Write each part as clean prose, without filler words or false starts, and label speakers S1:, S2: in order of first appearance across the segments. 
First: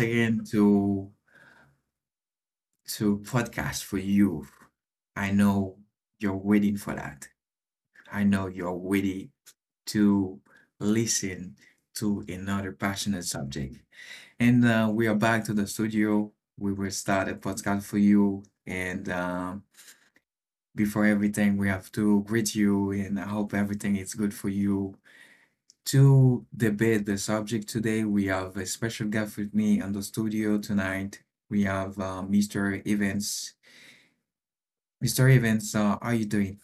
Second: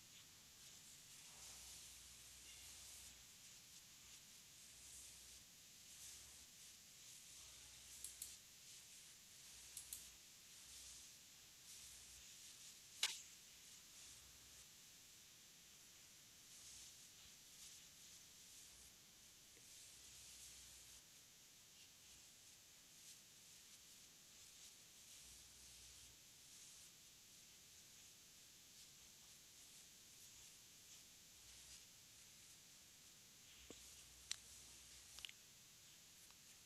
S1: again to podcast for you. I know you're waiting for that. I know you're waiting to listen to another passionate subject. And We are back to the studio. We will start a podcast for you. And Before everything, we have to greet you, and I hope everything is good for you. To debate the subject today, we have a special guest with me on the studio tonight. We have Mr. Evans. Mr. Evans, how are you doing?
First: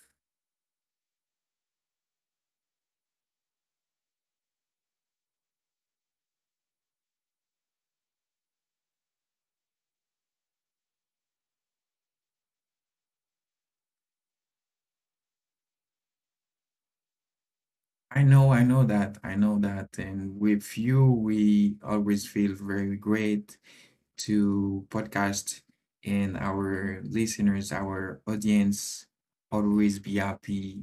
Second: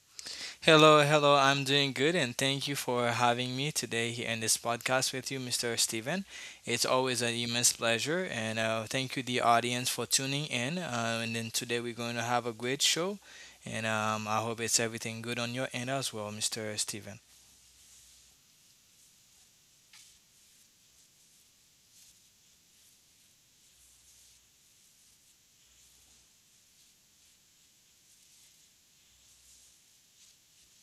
S2: Hello, hello. I'm doing good and thank you for having me today here in this podcast with you, Mr. Steven. It's always an immense pleasure and thank you, the audience, for tuning in. And then today we're going to have a great show and I hope it's everything good on your end as well, Mr. Steven.
S1: I know that, I know that. And with you, we always feel very great to podcast, and our listeners, our audience, always be happy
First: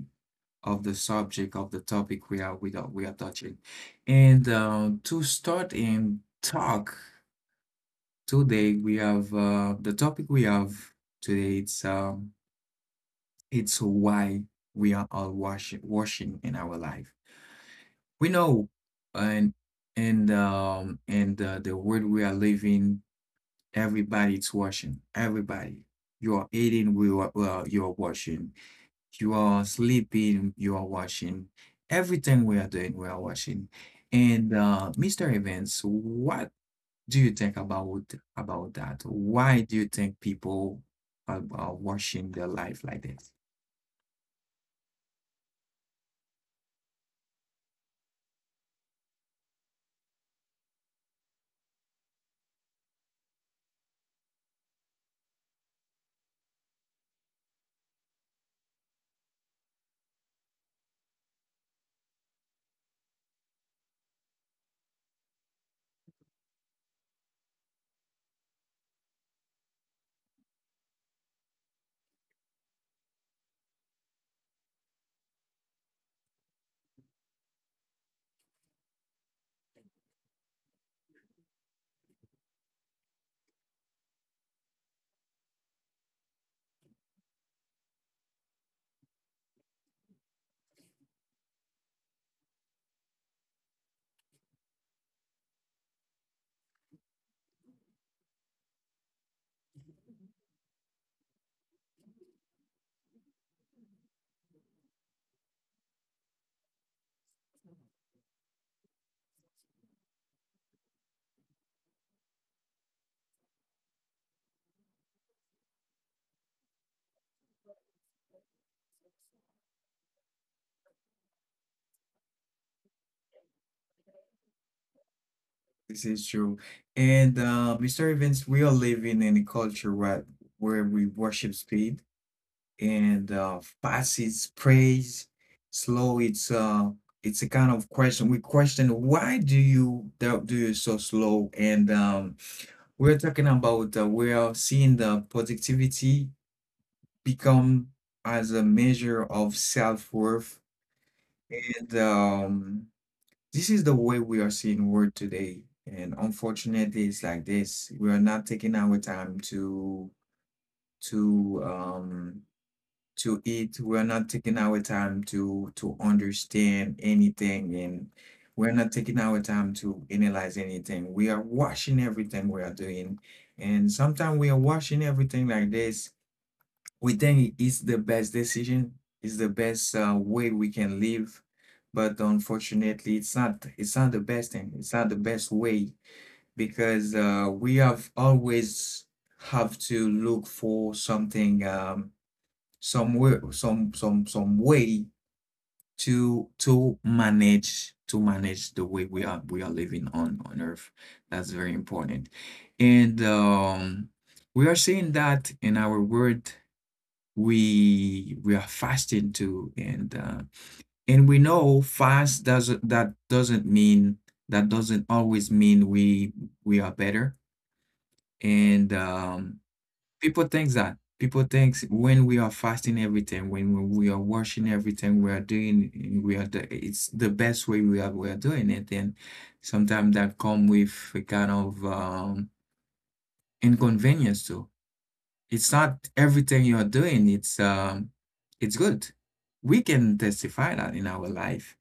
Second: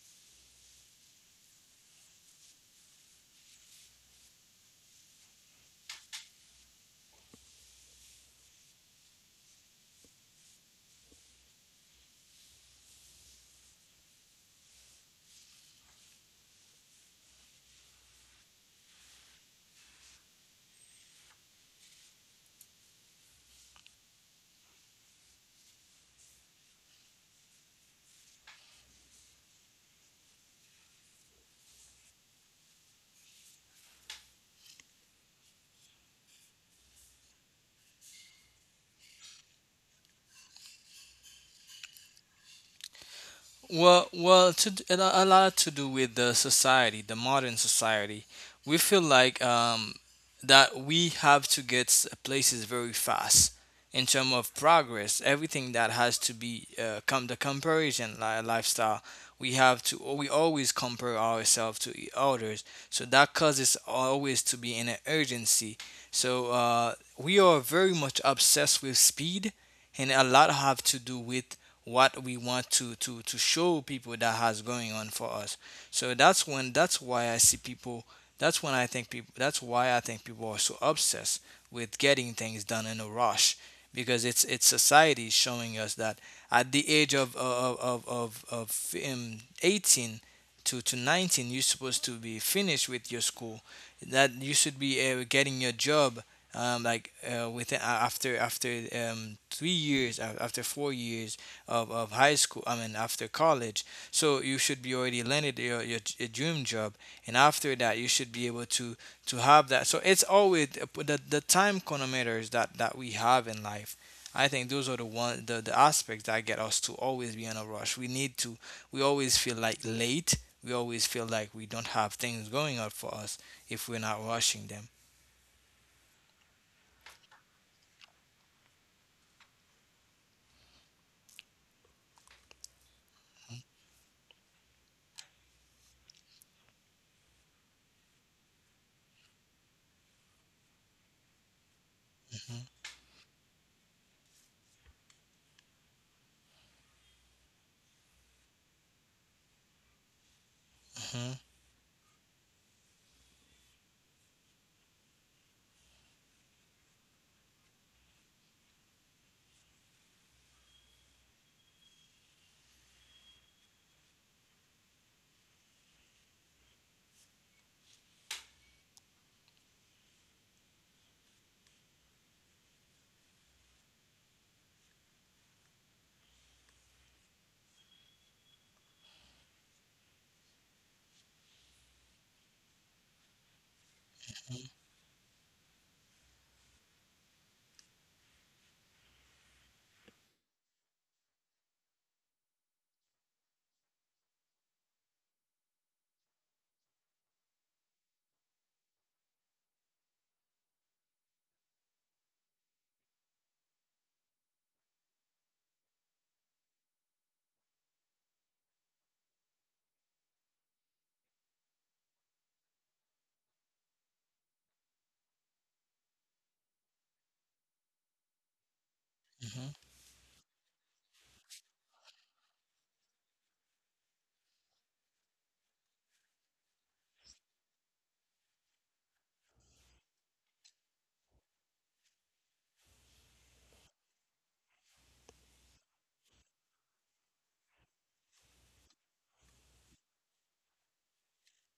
S1: of the subject of the topic we are touching. And To start and talk today we have the topic we have today. It's why we are all washing in our life. We know, and and the world we are living, everybody's washing. Everybody, you are eating, we are you are washing. You are sleeping, you are washing. Everything we are doing, we are washing. And Mr. Evans, what do you think about that? Why do you think people are watching their life like this?
S2: Well, well, to, d- a lo- a lot to do with the society, the modern society. We feel like that we have to get places very fast in terms of progress. Everything that has to be come the lifestyle. We have to. We always compare ourselves to others, so that causes always to be in an urgency. So we are very much obsessed with speed, and a lot have to do with what we want to show people that has going on for us, so that's when that's why I see people that's when I think people that's why I think people are so obsessed with getting things done in a rush because it's society showing us that at the age of 18 to 19, you're supposed to be finished with your school, that you should be getting your job, like within after after 3 years, after 4 years of high school, I mean after college, so you should be already landed your dream job, and after that you should be able to have that. So it's always the time chronometers that we have in life. I think those are the aspects that get us to always be in a rush. We need to, we always feel like late, we always feel like we don't have things going on for us if we're not rushing them.
S1: This is true. And Mr. Evans, we are living in a culture where we worship speed. And fast its praise, slow its it's a kind of question. We question why do you do you so slow? And We're talking about we are seeing the productivity become as a measure of self-worth,
S2: Hmm.
S1: and this is the way we are seeing work today. And unfortunately, it's like this. We are not taking our time to um to it. We're not taking our time to understand anything and we're not taking our time to analyze anything. We are watching everything we are doing. And sometimes we are watching everything like this. We think it's the best decision, it's the best way we can live. But unfortunately, it's not. It's not the best thing. It's not the best way because we have always have to look for something some way, some way to manage the way we are living on Earth. That's very important, and we are seeing that in our world we are fasting too, and we know fast doesn't that doesn't mean that doesn't always mean we are better and
S2: Hmm.
S1: People think that. People think when we are fasting everything, when we are washing everything, we are doing, we are the, it's the best way we are doing it. And sometimes that come with a kind of inconvenience too. It's not everything you're doing it's good. We can testify that in our life,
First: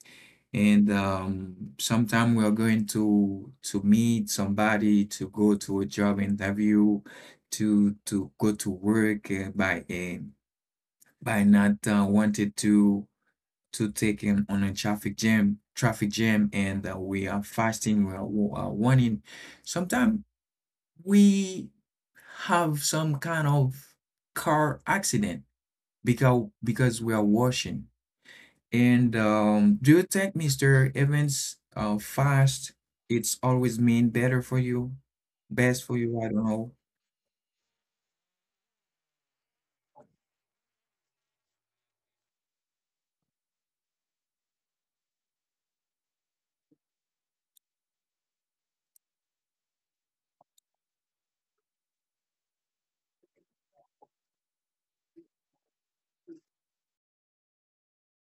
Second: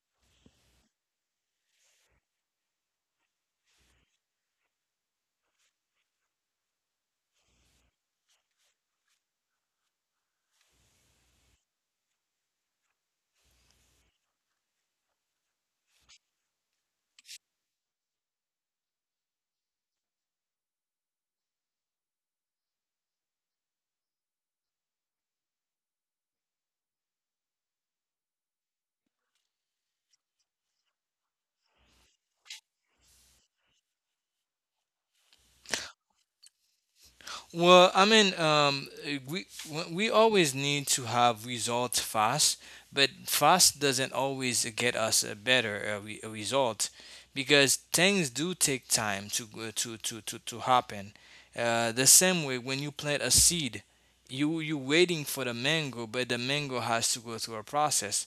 S1: and sometime we are going to meet somebody to go to a job interview to go to work by not wanting to take him on a traffic jam, and we are fasting, we are warning. Sometimes we have some kind of car accident because we are washing. And Do you think Mr. Evans, fast it's always mean better for you, best for you? I don't know.
S2: Well, I mean, we we always need to have results fast, but fast doesn't always get us a better a result because things do take time to go- to happen. The same way when you plant a seed, you waiting for the mango, but the mango has to go through a process.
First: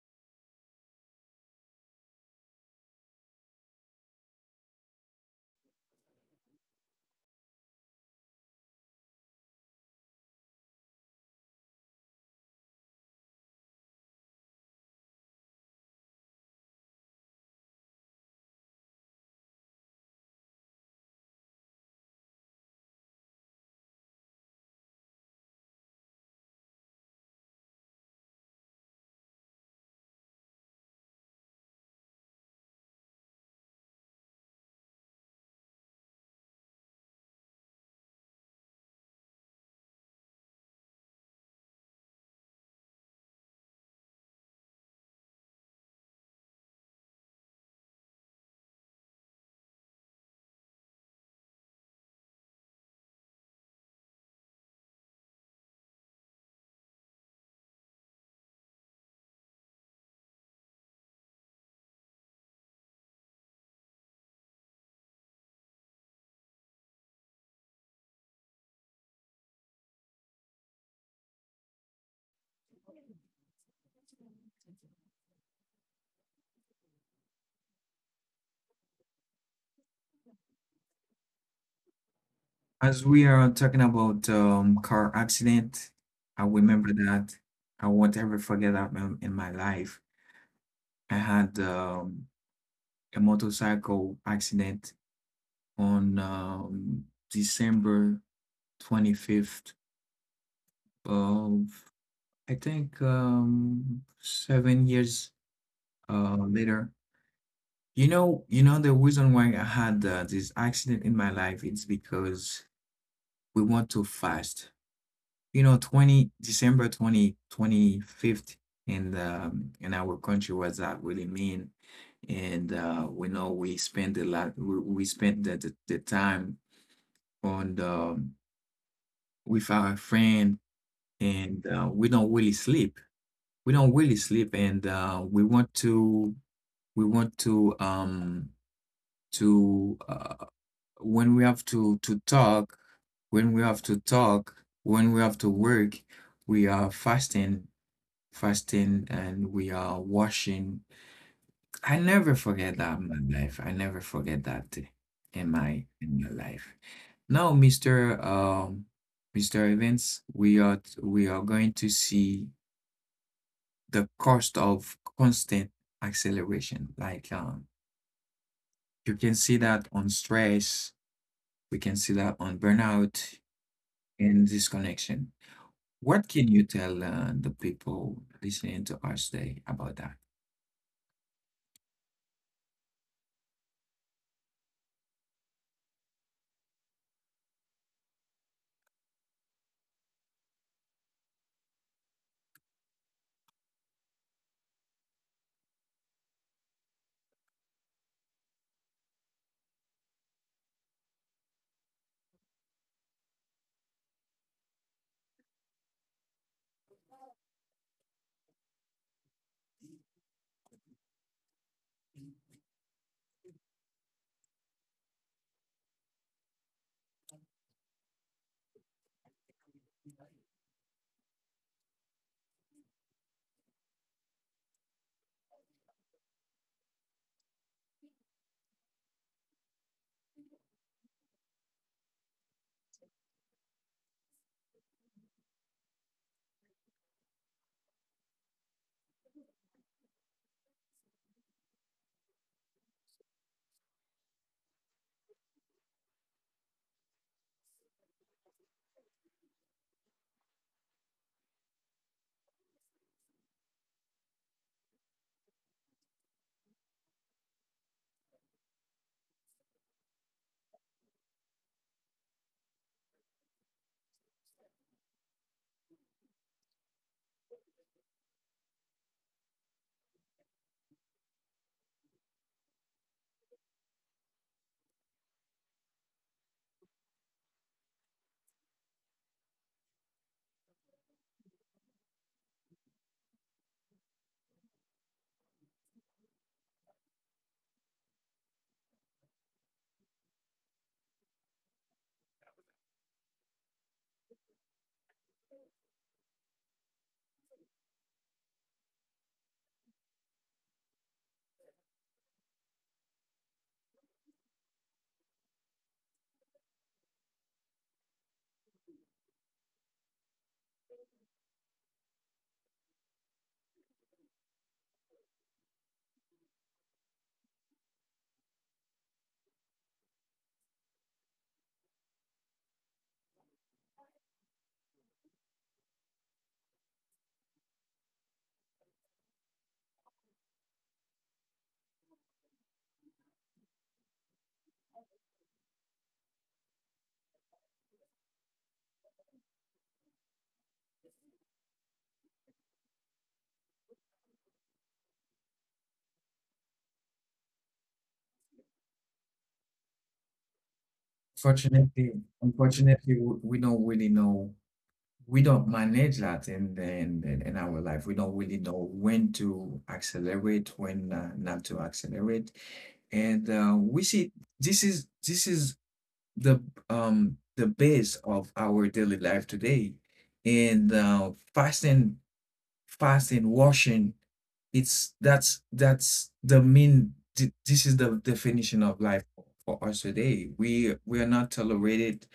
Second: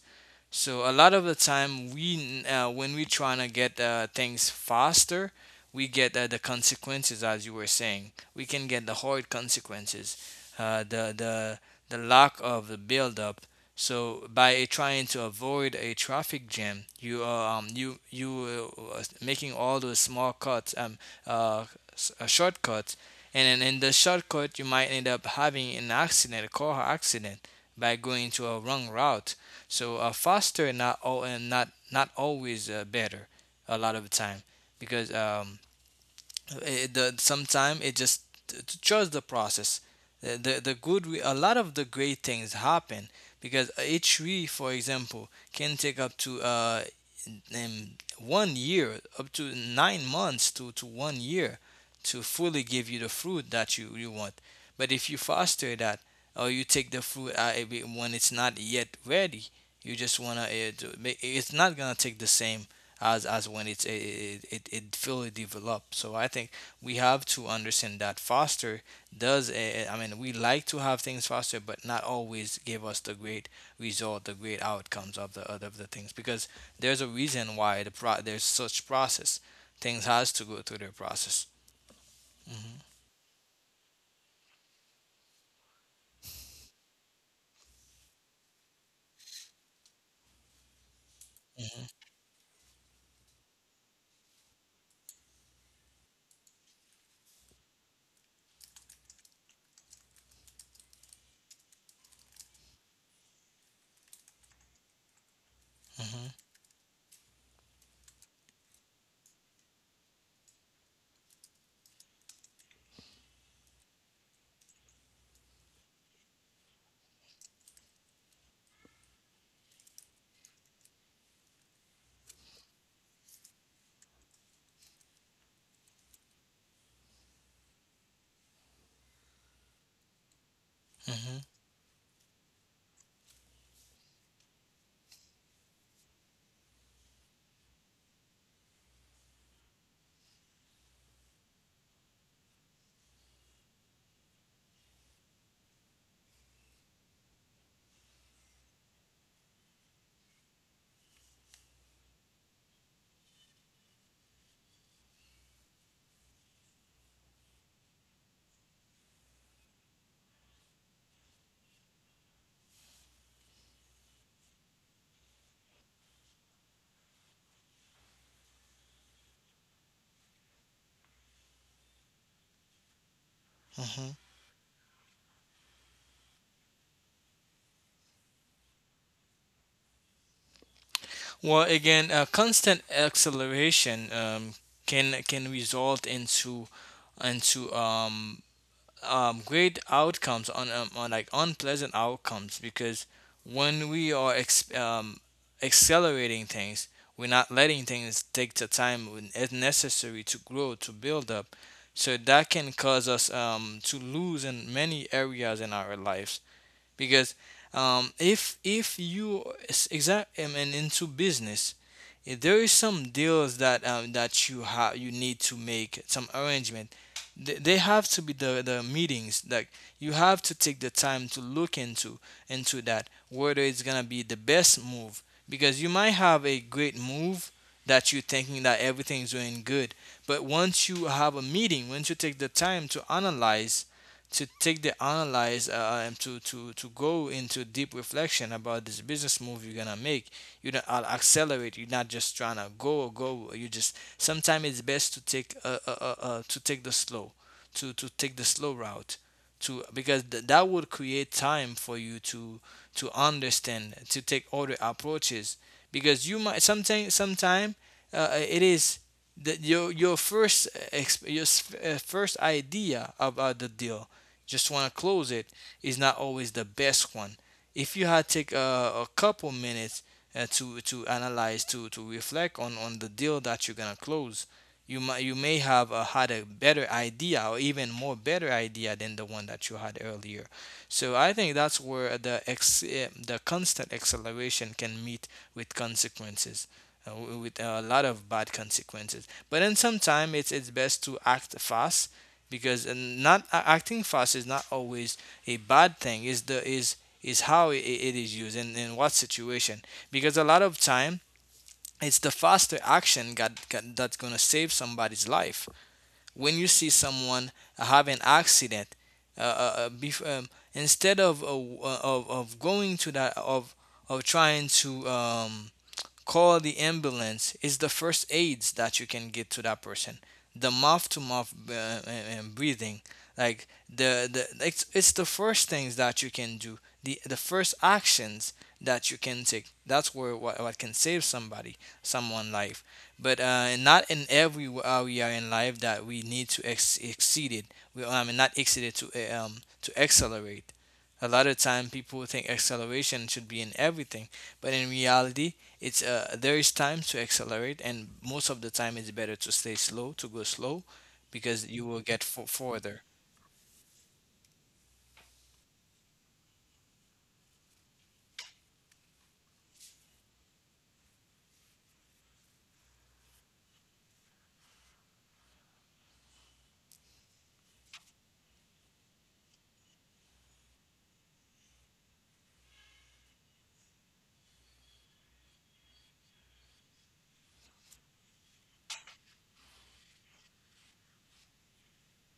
S2: So a lot of the time, when we trying to get things faster, we get the consequences. As you were saying, we can get the horrid consequences, uh, the the the lack of the buildup. So by trying to avoid a traffic jam, you are you making all those small cuts, uh, shortcuts, and then in the shortcut you might end up having an accident, a car accident, by going to a wrong route. So faster not all and not not always better a lot of the time because it, the sometime it just trust the process. A lot of the great things happen because a tree, for example, can take up to um, 1 year, up to 9 months to 1 year, to fully give you the fruit that you want. But if you foster that or you take the fruit out of it when it's not yet ready, you just want to, it's not gonna take the same as when it fully developed. So I think we have to understand that faster does, I mean, we like to have things faster, but not always give us the great result, the great outcomes of the things because there's a reason why there's such process. Things has to go through their process.
S1: As we are talking about car accident, I remember that I won't ever forget that in my life. I had
S2: Mhm.
S1: a motorcycle accident on December 25th. Well, I think 7 years
S2: Mhm.
S1: later. You know, the reason why I had this accident in my life, it's because we went too fast. You know, 20 December twenty twenty fifth in our country was that really mean. And we know we spent a lot, we spent the time on the with our friend,
S2: Mhm.
S1: and we don't really sleep, and we want to we want to um to uh, when we have to talk, when we have to talk when we have to work we are fasting, and we are washing. I never forget that in my life, I never forget that in my life. Now, Mr. Evans, we are going to see the cost of constant acceleration. Like you can see that on stress, we can see that on burnout
S2: Mhm.
S1: and disconnection. What can you tell the people listening to us today about that?
S2: Well, again, constant acceleration can result into into um, great outcomes on like unpleasant outcomes because when we are accelerating things, we're not letting things take the time when it's necessary to grow to build up. So that can cause us to lose in many areas in our lives because, if you is exact, I mean, into business, if there is some deals that that you have, you need to make some arrangement. They have to be the meetings that you have to take the time to look into that, whether it's gonna be the best move, because you might have a great move that you're thinking that everything's doing good, but once you have a meeting, once you take the time to analyze, to take the analyze, and to go into deep reflection about this business move you're gonna make. You don't accelerate. You're not just trying to go or go. You just, sometimes it's best to take, to take the slow, to take the slow route, to, because that would create time for you to understand, to take other approaches, because you might sometime, it is that your first first idea about the deal, just want to close it, is not always the best one. If you had to take a couple minutes to analyze, to reflect on the deal that you're gonna close, you might, you may have had a better idea or even more better idea than the one that you had earlier. So I think that's where the constant acceleration can meet with consequences, uh, with a lot of bad consequences. But then sometimes it's best to act fast, because and not acting fast is not always a bad thing. Is how it is used and in what situation, because a lot of time it's the faster action got that's gonna save somebody's life. When you see someone have an accident, uh, uh, uh, bef- um, instead of, of going to that of trying to call the ambulance, is the first aids that you can get to that person. The mouth to mouth breathing, like it's the first things that you can do. The first actions that you can take. That's where what can save somebody, someone life, but and not in every area in life that we need to exceed it. We And not exceed it to accelerate. A lot of time people think acceleration should be in everything, but in reality, it's, there is time to accelerate, and most of the time it's better to stay slow, to go slow, because you will
S1: Fortunately,
S2: get further.
S1: unfortunately, we don't really know. We don't manage that in in our life. We don't really know when to accelerate, when not to accelerate, and we see this is the the base of our daily life today, and fasting, washing, it's that's the mean. This is the definition of life for us today. We are not tolerated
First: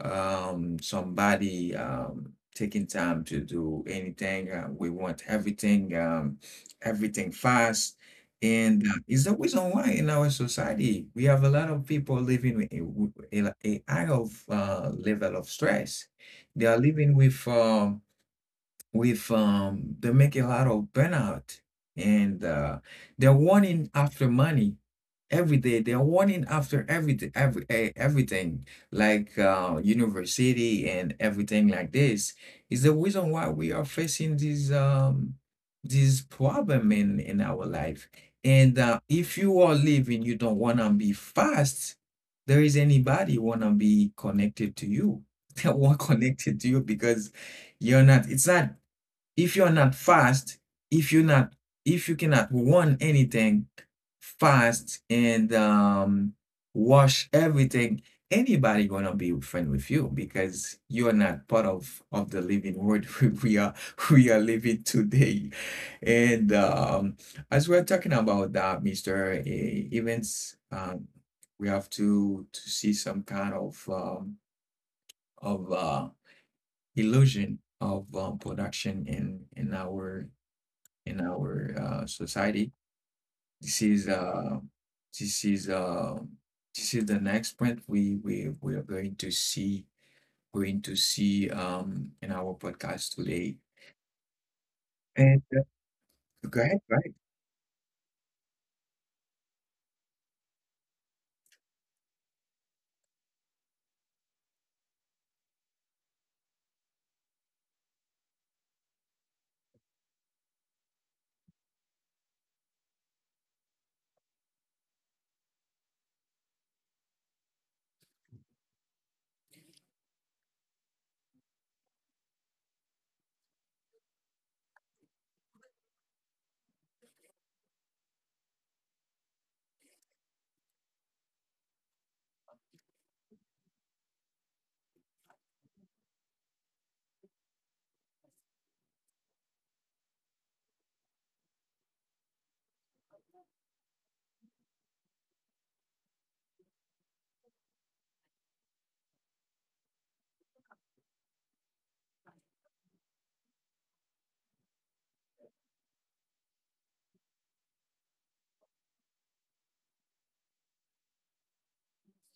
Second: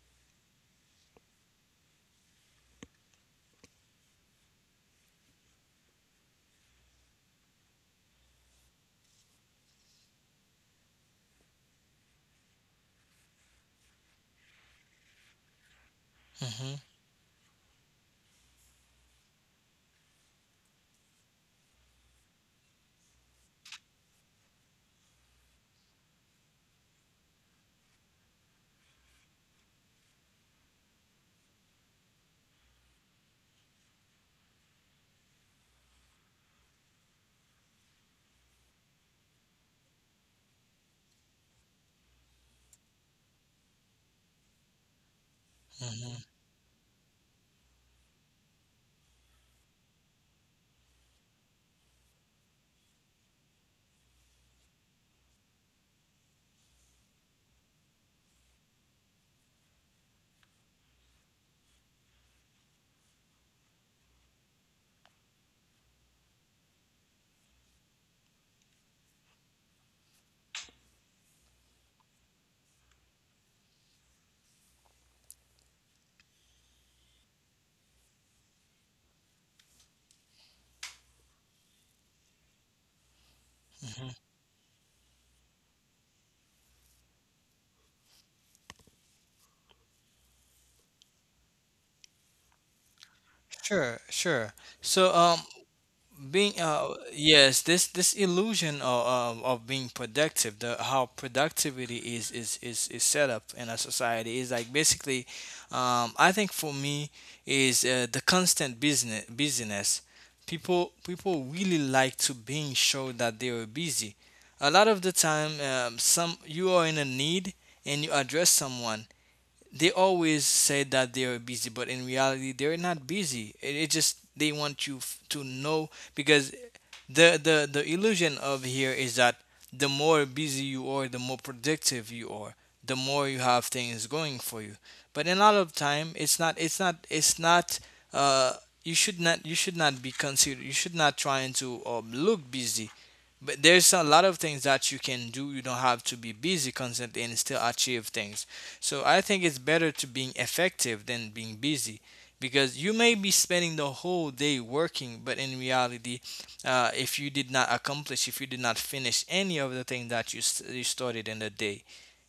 S1: somebody taking time to do anything. We want everything, everything fast. And It's the reason why in our society we have a lot of people living with a high of level of stress. They
S2: Mm-hmm.
S1: are living with they make a lot of burnout, and they're wanting after money every day, they're wanting after everything, everything like university and everything like this is the reason why we are facing this problem in our life. And If you are living, you don't want to be fast, there is anybody want to be connected to you they want
S2: Mm-hmm.
S1: connected to you because you're not it's not. If you are not fast, if you're not, if you cannot want anything fast and wash everything, anybody gonna be friend with you because you are not part of the living world. We we are living today. And As we're talking about that, Mister Evans, we have to see some kind of of uh, illusion of production in in our society. This is
S2: Mm-hmm.
S1: uh, this is uh, this is the next point we are going to see, in our podcast today.
S2: Sure, sure. So,
S1: And
S2: being
S1: Go ahead,
S2: uh,
S1: right?
S2: yes, this illusion of, of being productive, the how productivity is, is set up in a society, is like basically, I think for me is the constant business busyness. People people really like to being shown that they are busy. A lot of the time, some, you are in a need and you address someone, they always say that they are busy, but in reality, they're not busy. It just they want you to know because the illusion of here is that the more busy you are, the more productive you are, the more you have things going for you. But in a lot of time, it's not. It's not. It's not. Uh, you should not. You should not be considered. You should not trying to look busy, but there's a lot of things that you can do. You don't have to be busy constantly and still achieve things. So I think it's better to being effective than being busy, because you may be spending the whole day working, but in reality, if you did not accomplish, if you did not finish any of the things that you started in the day,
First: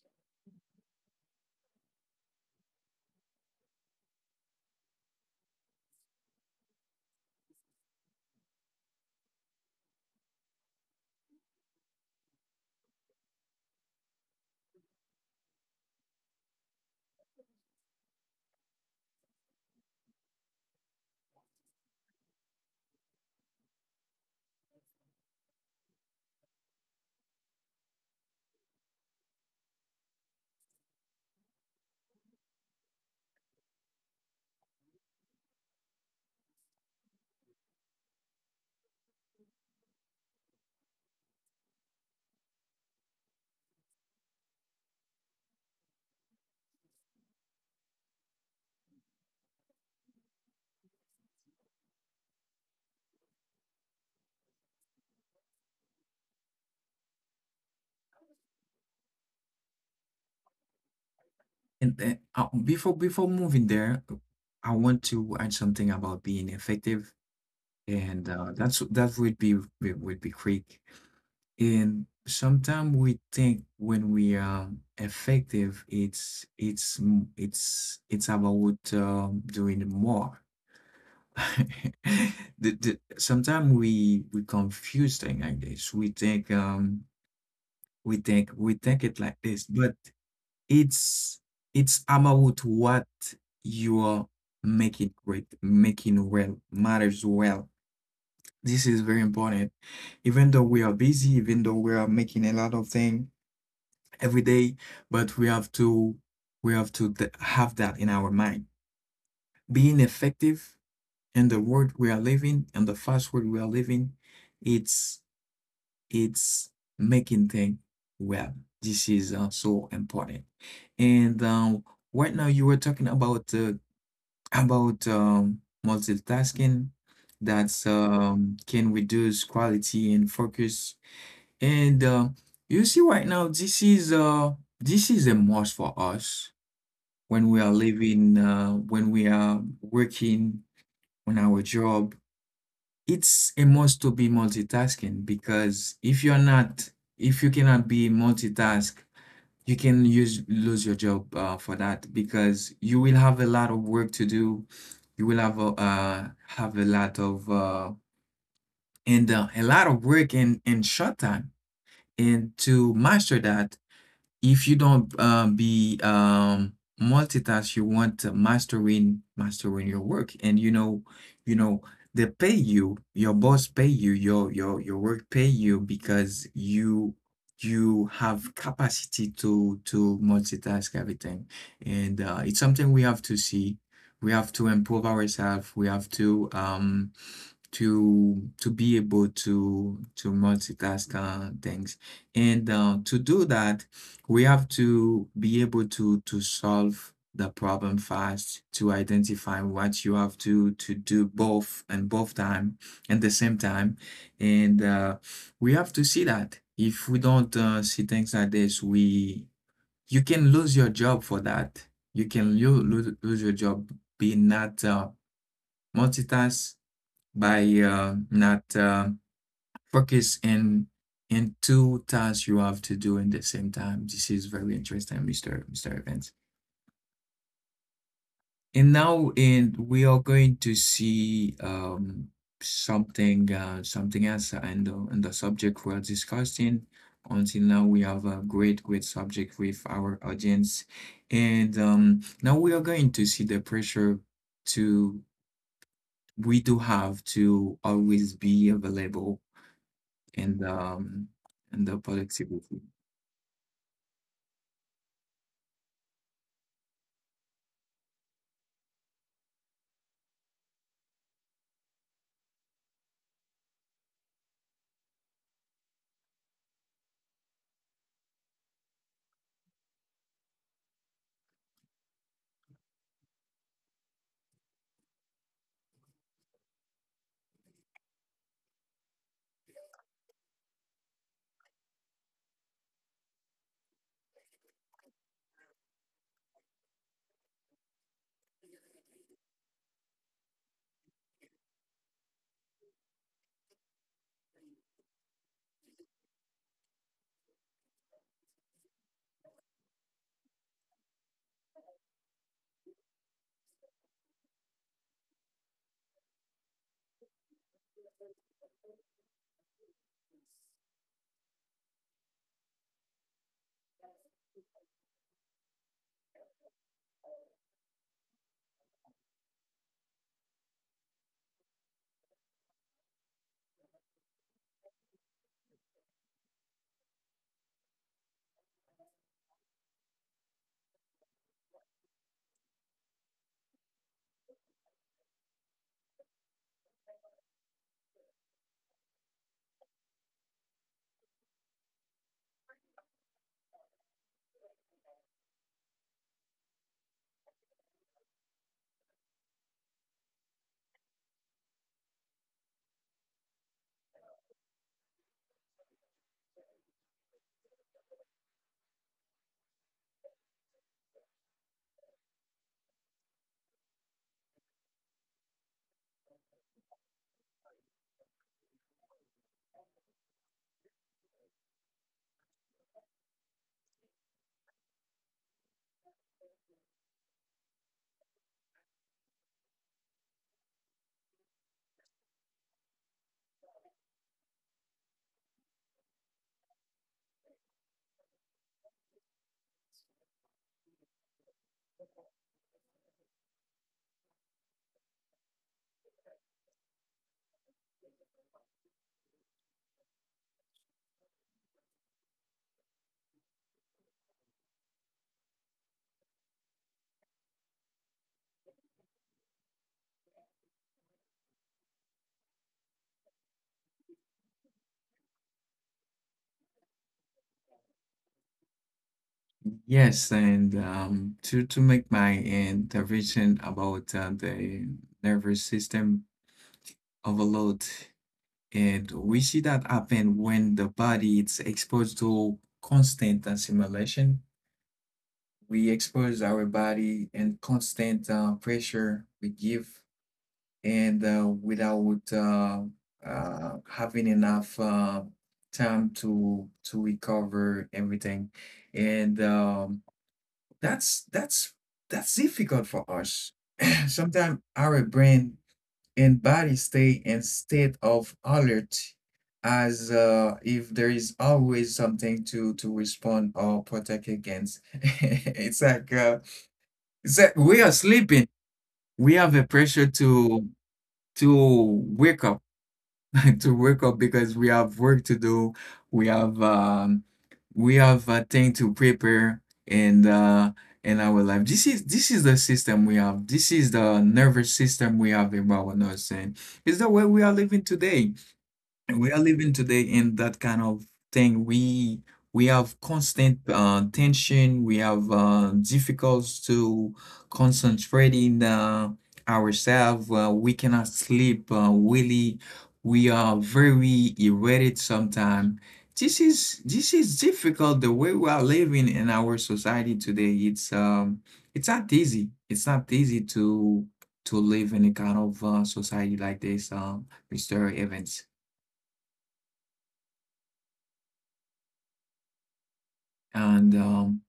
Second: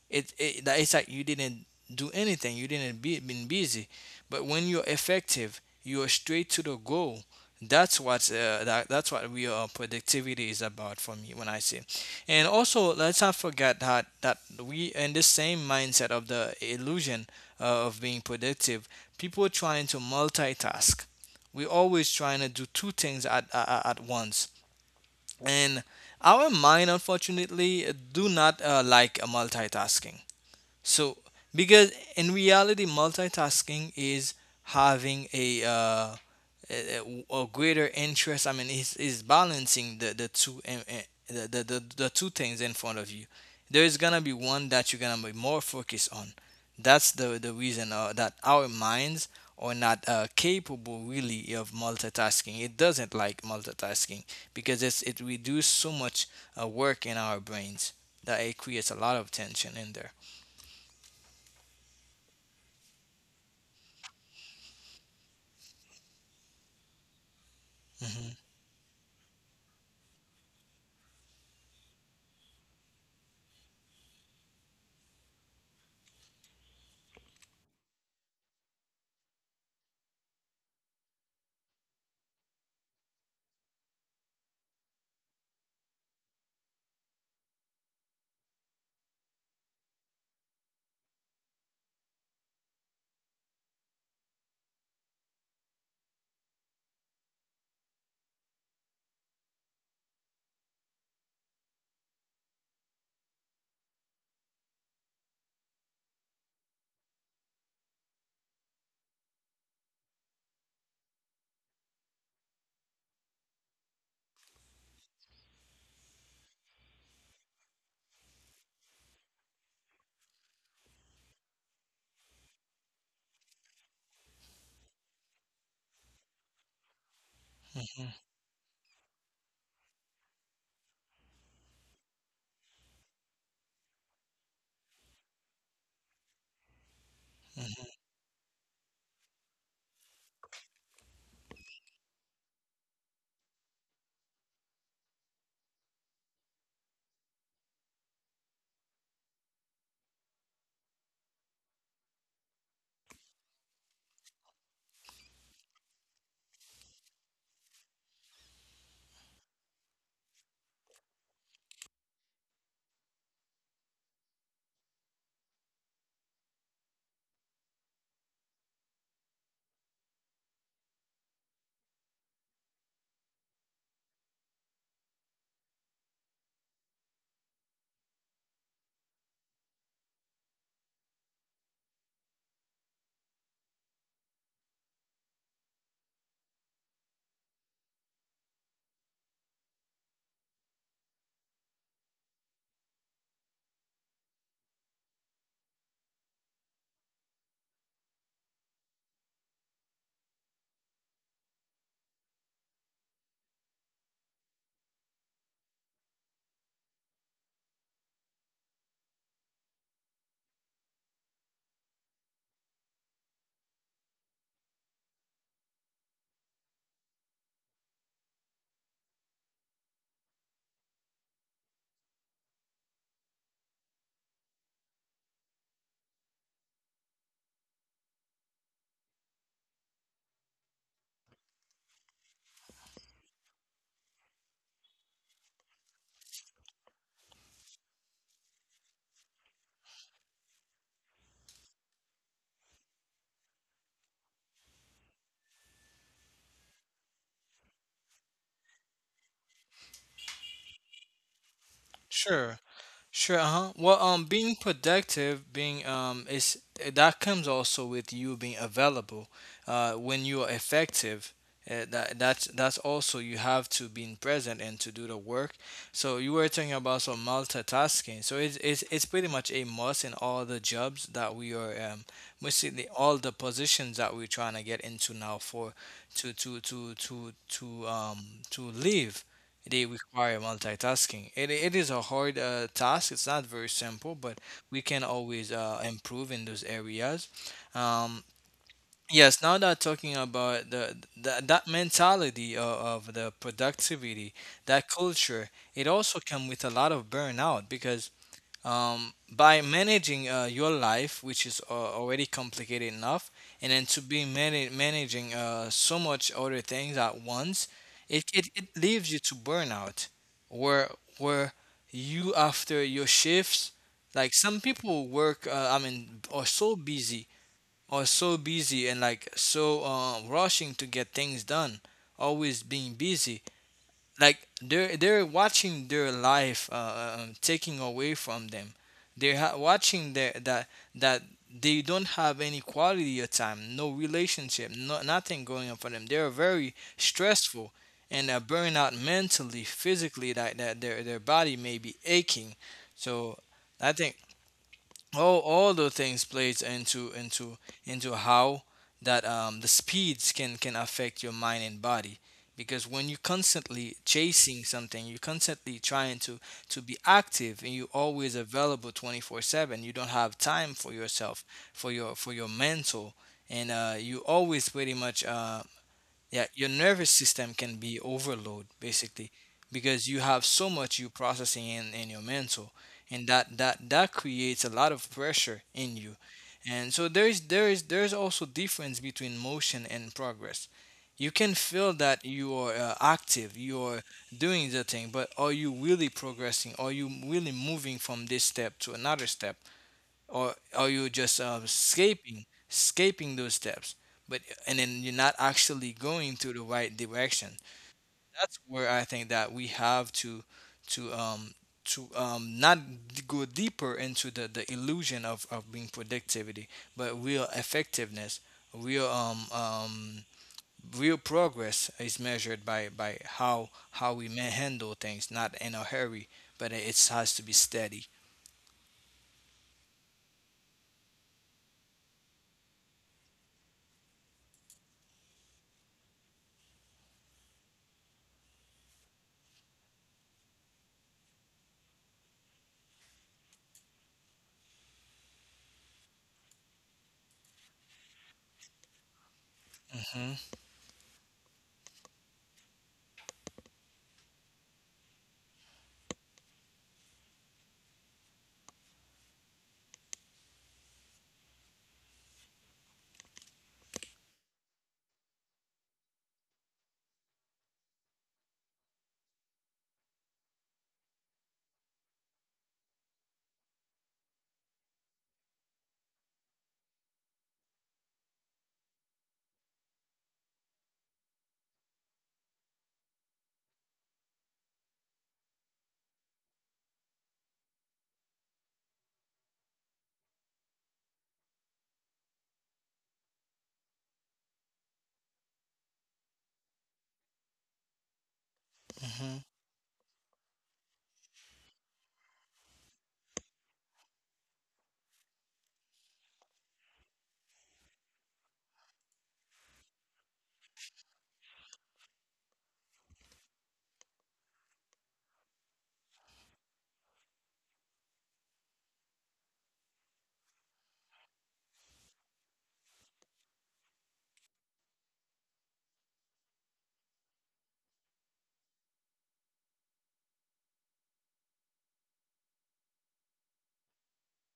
S2: it's like you didn't do anything. You didn't be been busy. But when you're effective, you're straight to the goal. That's what that's what real productivity is about for me when I say. And also, let's not forget that we in the same mindset of the illusion of being productive. People trying to multitask. We're always trying to do two things at once. And our mind, unfortunately, do not like multitasking. So, because in reality, multitasking is having a greater interest. I mean, is balancing the two and the two things in front of you. There is gonna be one that you're gonna be more focused on. That's the reason that our minds are not capable really of multitasking. It doesn't like multitasking because it reduces so much work in our brains that it creates a lot of tension in there.
S1: And then Before before moving there, I want to add something about being effective, and
S2: Mhm.
S1: uh, that's that would be quick. And sometimes we think when we are effective, it's m- it's about doing more. Sometimes we confuse things like this. We think we think it like this, but it's it's about what you are making great, making well, matters well. This is very important. Even though we are busy, even though we are making a lot of things every day, but we have to we have to have that in our mind. Being effective in the world we are living and the fast world we are living, it's it's making things well. This is so important. And Right now you were talking about multitasking that's,
S2: Hmm
S1: can reduce quality and focus. And You see right now this is a must for us when we are
S2: hmm.
S1: living, when we are working on our job. It's a must to be multitasking because if you're not, if you cannot be multitask, you can use lose your job for that because you will have a lot of work to do. You will have a lot of and a lot of work in short time. And to master that, if you don't be multitask, you want to mastering your work, and you know, you know they pay you. Your boss pay you. Your work pay you because you have capacity to multitask everything, and it's something we have to see. We have to improve ourselves. We have to to be able to multitask things, and to do that we have to be able to solve the problem fast, to identify what you have to do both and both time and the same time, and we have to see that if we don't see things like this we you can lose your job for that. You can lose your job being not multitask, by not focus in two tasks you have to do in the same time. This is very interesting, Mr. Evans. And now, and we are going to see something something else and and the subject we're discussing. Until now, we have a great subject with our audience, and now we are going to see the pressure to we do have to always be available and um and the
S2: Sure,
S1: productivity.
S2: sure. Uh-huh. Well, being productive, that comes also with you being available. When you are effective, that that's also you have to be present and to do the work. So you were talking about some multitasking. So it's pretty much a must in all the jobs that we are mostly all the positions that we're trying to get into now for to to to to to um to live. They require multitasking. It is a hard task. It's not very simple, but we can always improve in those areas. Um, yes, now that talking about the that mentality of the productivity, that culture, it also comes with a lot of burnout because by managing your life, which is already complicated enough, and then to be managing so much other things at once, it leaves you to burnout, where where you after your shifts, like some people work, I mean, are so busy, are so busy, and like so rushing to get things done, always being busy like they're watching their life taking away from them. They're watching their, that that they don't have any quality of time, no relationship, no, nothing going on for them. They're very stressful and burning out mentally, physically. That that Their body may be aching. So I think all those things plays into into how that the speeds can affect your mind and body, because when you're constantly chasing something, you're constantly trying to be active, and you're always available 24/7. You don't have time for yourself, for your mental. And you always pretty much yeah your nervous system can be overload basically, because you have so much you processing in your mental, and that creates a lot of pressure in you. And so there is also difference between motion and progress. You can feel that you are active, you are doing the thing, but are you really progressing, are you really moving from this step to another step, or are you just escaping those steps, but and then you're not actually going to the right direction. That's where I think that we have to to um not go deeper into the illusion of being productivity, but real effectiveness, real real progress is measured by how we may handle things not in a hurry, but it has to be steady.
S1: Yes, and to make my intervention about the nervous system overload, and we see that happen when the body is exposed to constant stimulation. We expose our body and constant pressure. We give
S2: Hmm
S1: and without having enough time to recover everything, and that's that's that's difficult for us. Sometimes our brain and body stay in state of alert as if there is always something to respond or protect against. It's like we are sleeping. We have a pressure to wake up, to wake up because we have work to do. We have um, we have a thing to prepare, and in our life. This is the system we have. This is the nervous system we have about us, and it's the way we are living today.
S2: hmm.
S1: We are living today in that kind of thing, we have constant tension. We have difficulties to concentrating ourselves. We cannot sleep, really. We are very irritated sometimes. This is difficult, the way we are living in our society today. It's not easy. It's not easy to live in a kind of society like this. Mr. Evans. And um,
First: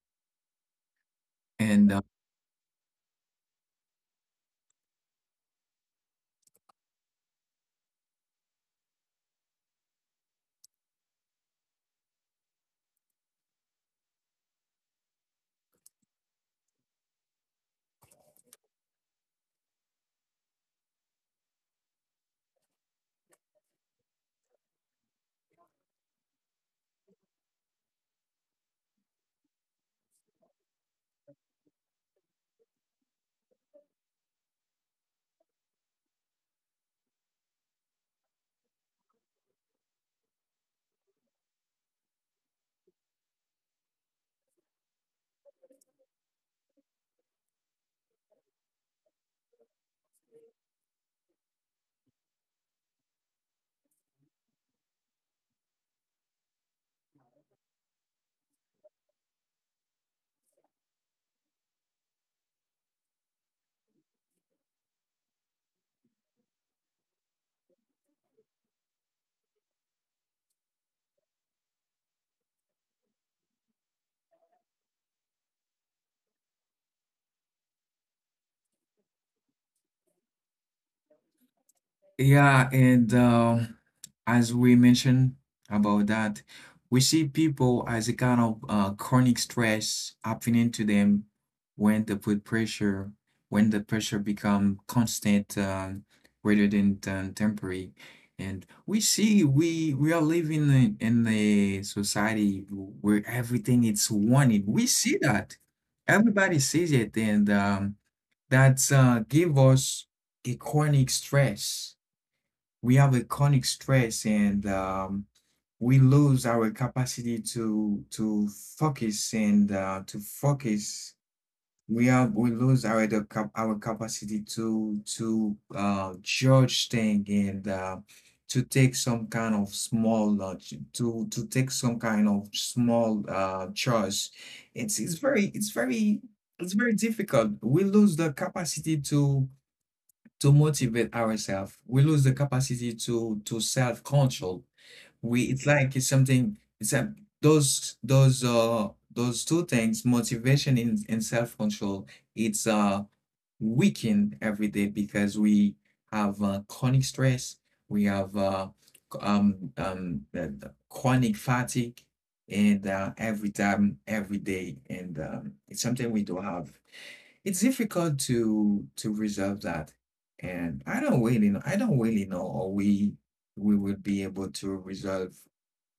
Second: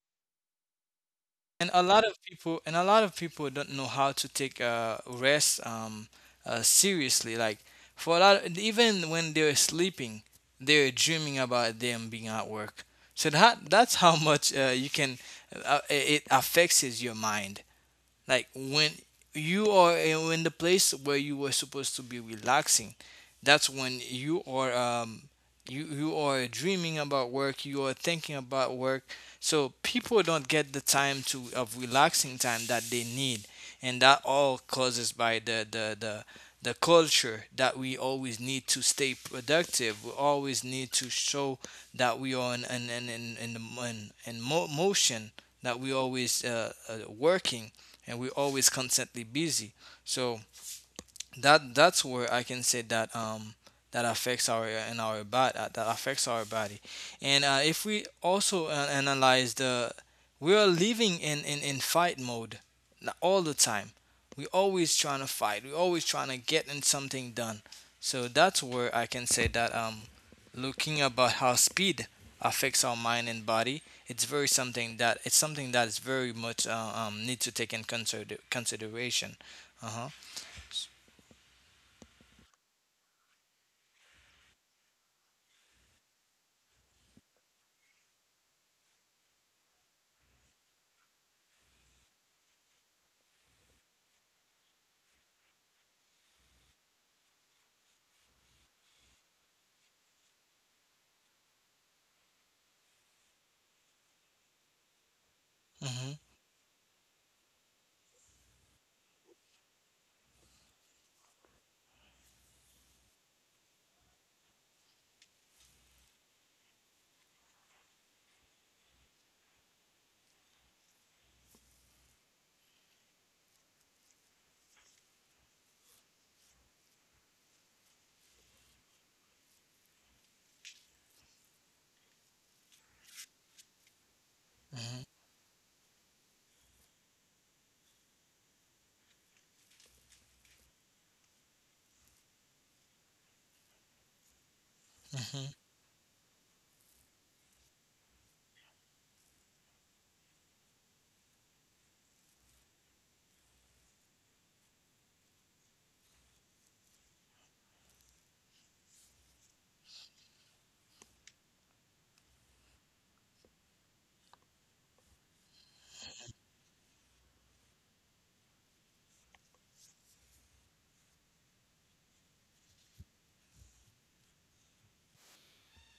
S2: And a
S1: and
S2: lot of people, don't know how to take rest seriously, like for a lot, even when they're sleeping, they're dreaming about them being at work. So that's how much you can it affects is your mind. Like when you are in the place where you were supposed to be relaxing, that's when you are you are dreaming about work, you are thinking about work. So people don't get the time to of relaxing time that they need, and that all causes by the culture that we always need to stay productive. We always need to show that we are in motion. That we always working, and we're always constantly busy. So that's where I can say that that affects our and our body, that affects our body. And if we also analyze, the we are living in, in fight mode all the time. We always trying to fight. We always trying to get in something done. So that's where I can say that looking about how speed affects our mind and body, it's very something that it's something that is very much need to take in consideration. Uh
S1: Yeah, and as we mentioned about that, we see people as a kind of chronic stress happening to them when they put pressure, when the pressure become constant, rather than temporary. And we see we are living in a society where everything is wanted. We see that.
S2: huh.
S1: Everybody sees it, and that give us a chronic stress. We have a chronic stress, and we lose our capacity to focus, and to focus. We have we lose our the our capacity to judge things, and to take some kind of small ch- to take some kind of small choice. It's
S2: Mhm.
S1: very difficult. We lose the capacity to motivate ourselves. We lose the capacity to self-control. We,
S2: Mhm,
S1: it's like, it's something, it's a, those those uh those two things, motivation and self-control, it's weakened every day because we have chronic stress, we have the chronic fatigue, and every time every day, and it's something we don't have. It's difficult to resolve that, and I don't really know. I don't really know or we would be able to resolve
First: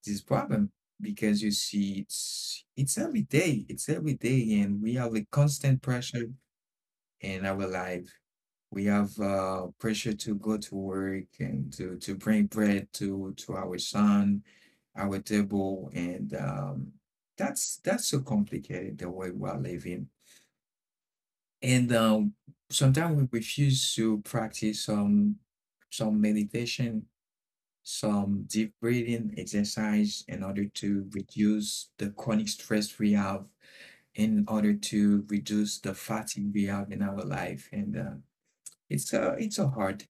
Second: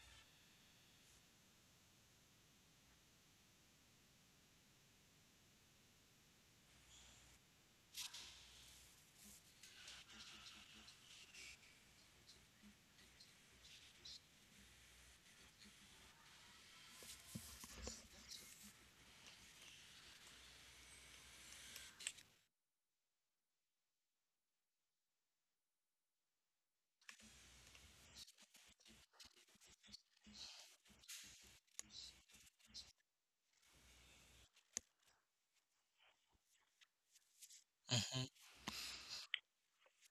S1: this problem because you see, it's every day. It's every day, and we have a constant pressure in our life. We have pressure to go to work and to bring bread to our son, our table, and that's so complicated, the way we are living, and sometimes we refuse to practice some meditation, some deep breathing exercise in order to reduce the chronic stress we have, in order to reduce the fatigue we have in our life. And
S2: mhm.
S1: it's a hard.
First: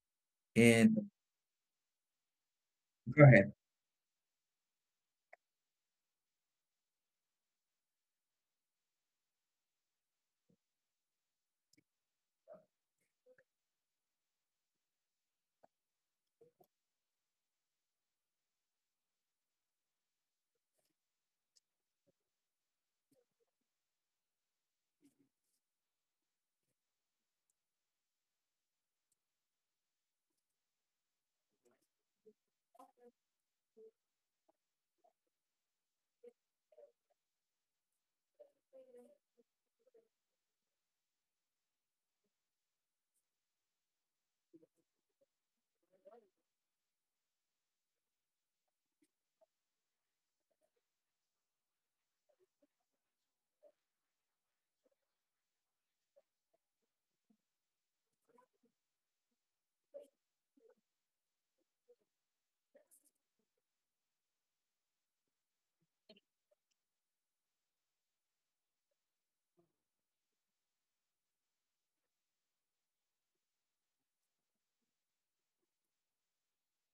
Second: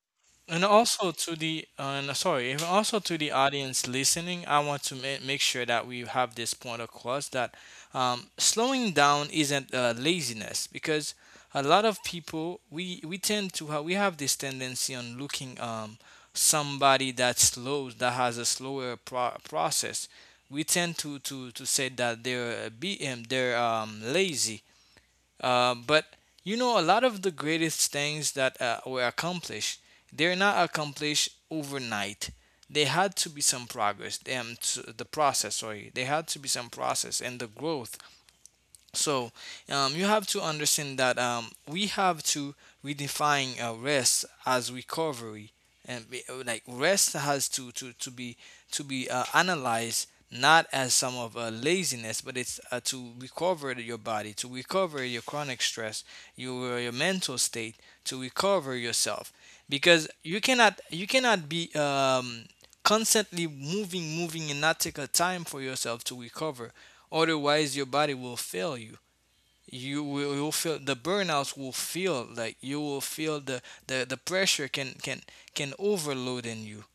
S2: And
S1: And
S2: also to the, and sorry, and also to
S1: go
S2: the
S1: ahead.
S2: audience listening, I want to make sure that we have this point across that slowing down isn't laziness, because a lot of people, we tend to have, we have this tendency on looking somebody that slows that has a slower process. We tend to to say that they're be they're lazy. But you know, a lot of the greatest things that were accomplished, they're not accomplished overnight. They had to be some progress. To the process, sorry, they had to be some process and the growth. So you have to understand that we have to redefine rest as recovery, and be, like rest has to be to be analyzed not as some of laziness, but it's to recover your body, to recover your chronic stress, your mental state, to recover yourself, because you cannot be constantly moving and not take a time for yourself to recover. Otherwise, your body will fail you. You will you'll feel the burnouts, will feel like, you will feel the pressure can can overload in you.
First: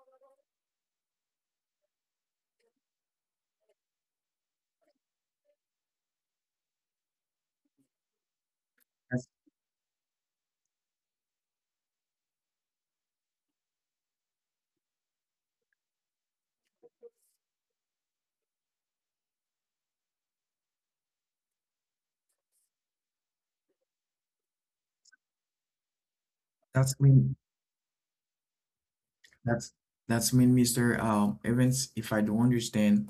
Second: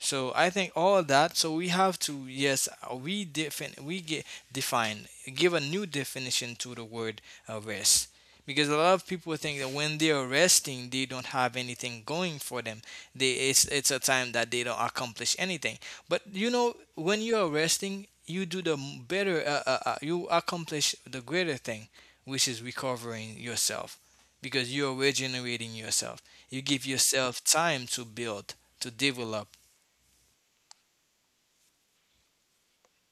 S2: So I think all of that. So we have to, yes, we define, we get define, give a new definition to the word rest, because a lot of
S1: That's
S2: people think that when they are resting, they don't have anything going for them. They, it's a time that they don't accomplish anything. But you know, when you are resting, you do the better. You accomplish the greater thing, which is recovering yourself, because you're regenerating yourself. You give
S1: that's mean
S2: yourself time to build, to develop.
S1: that's that's mean, Mr. Evans, if I don't understand,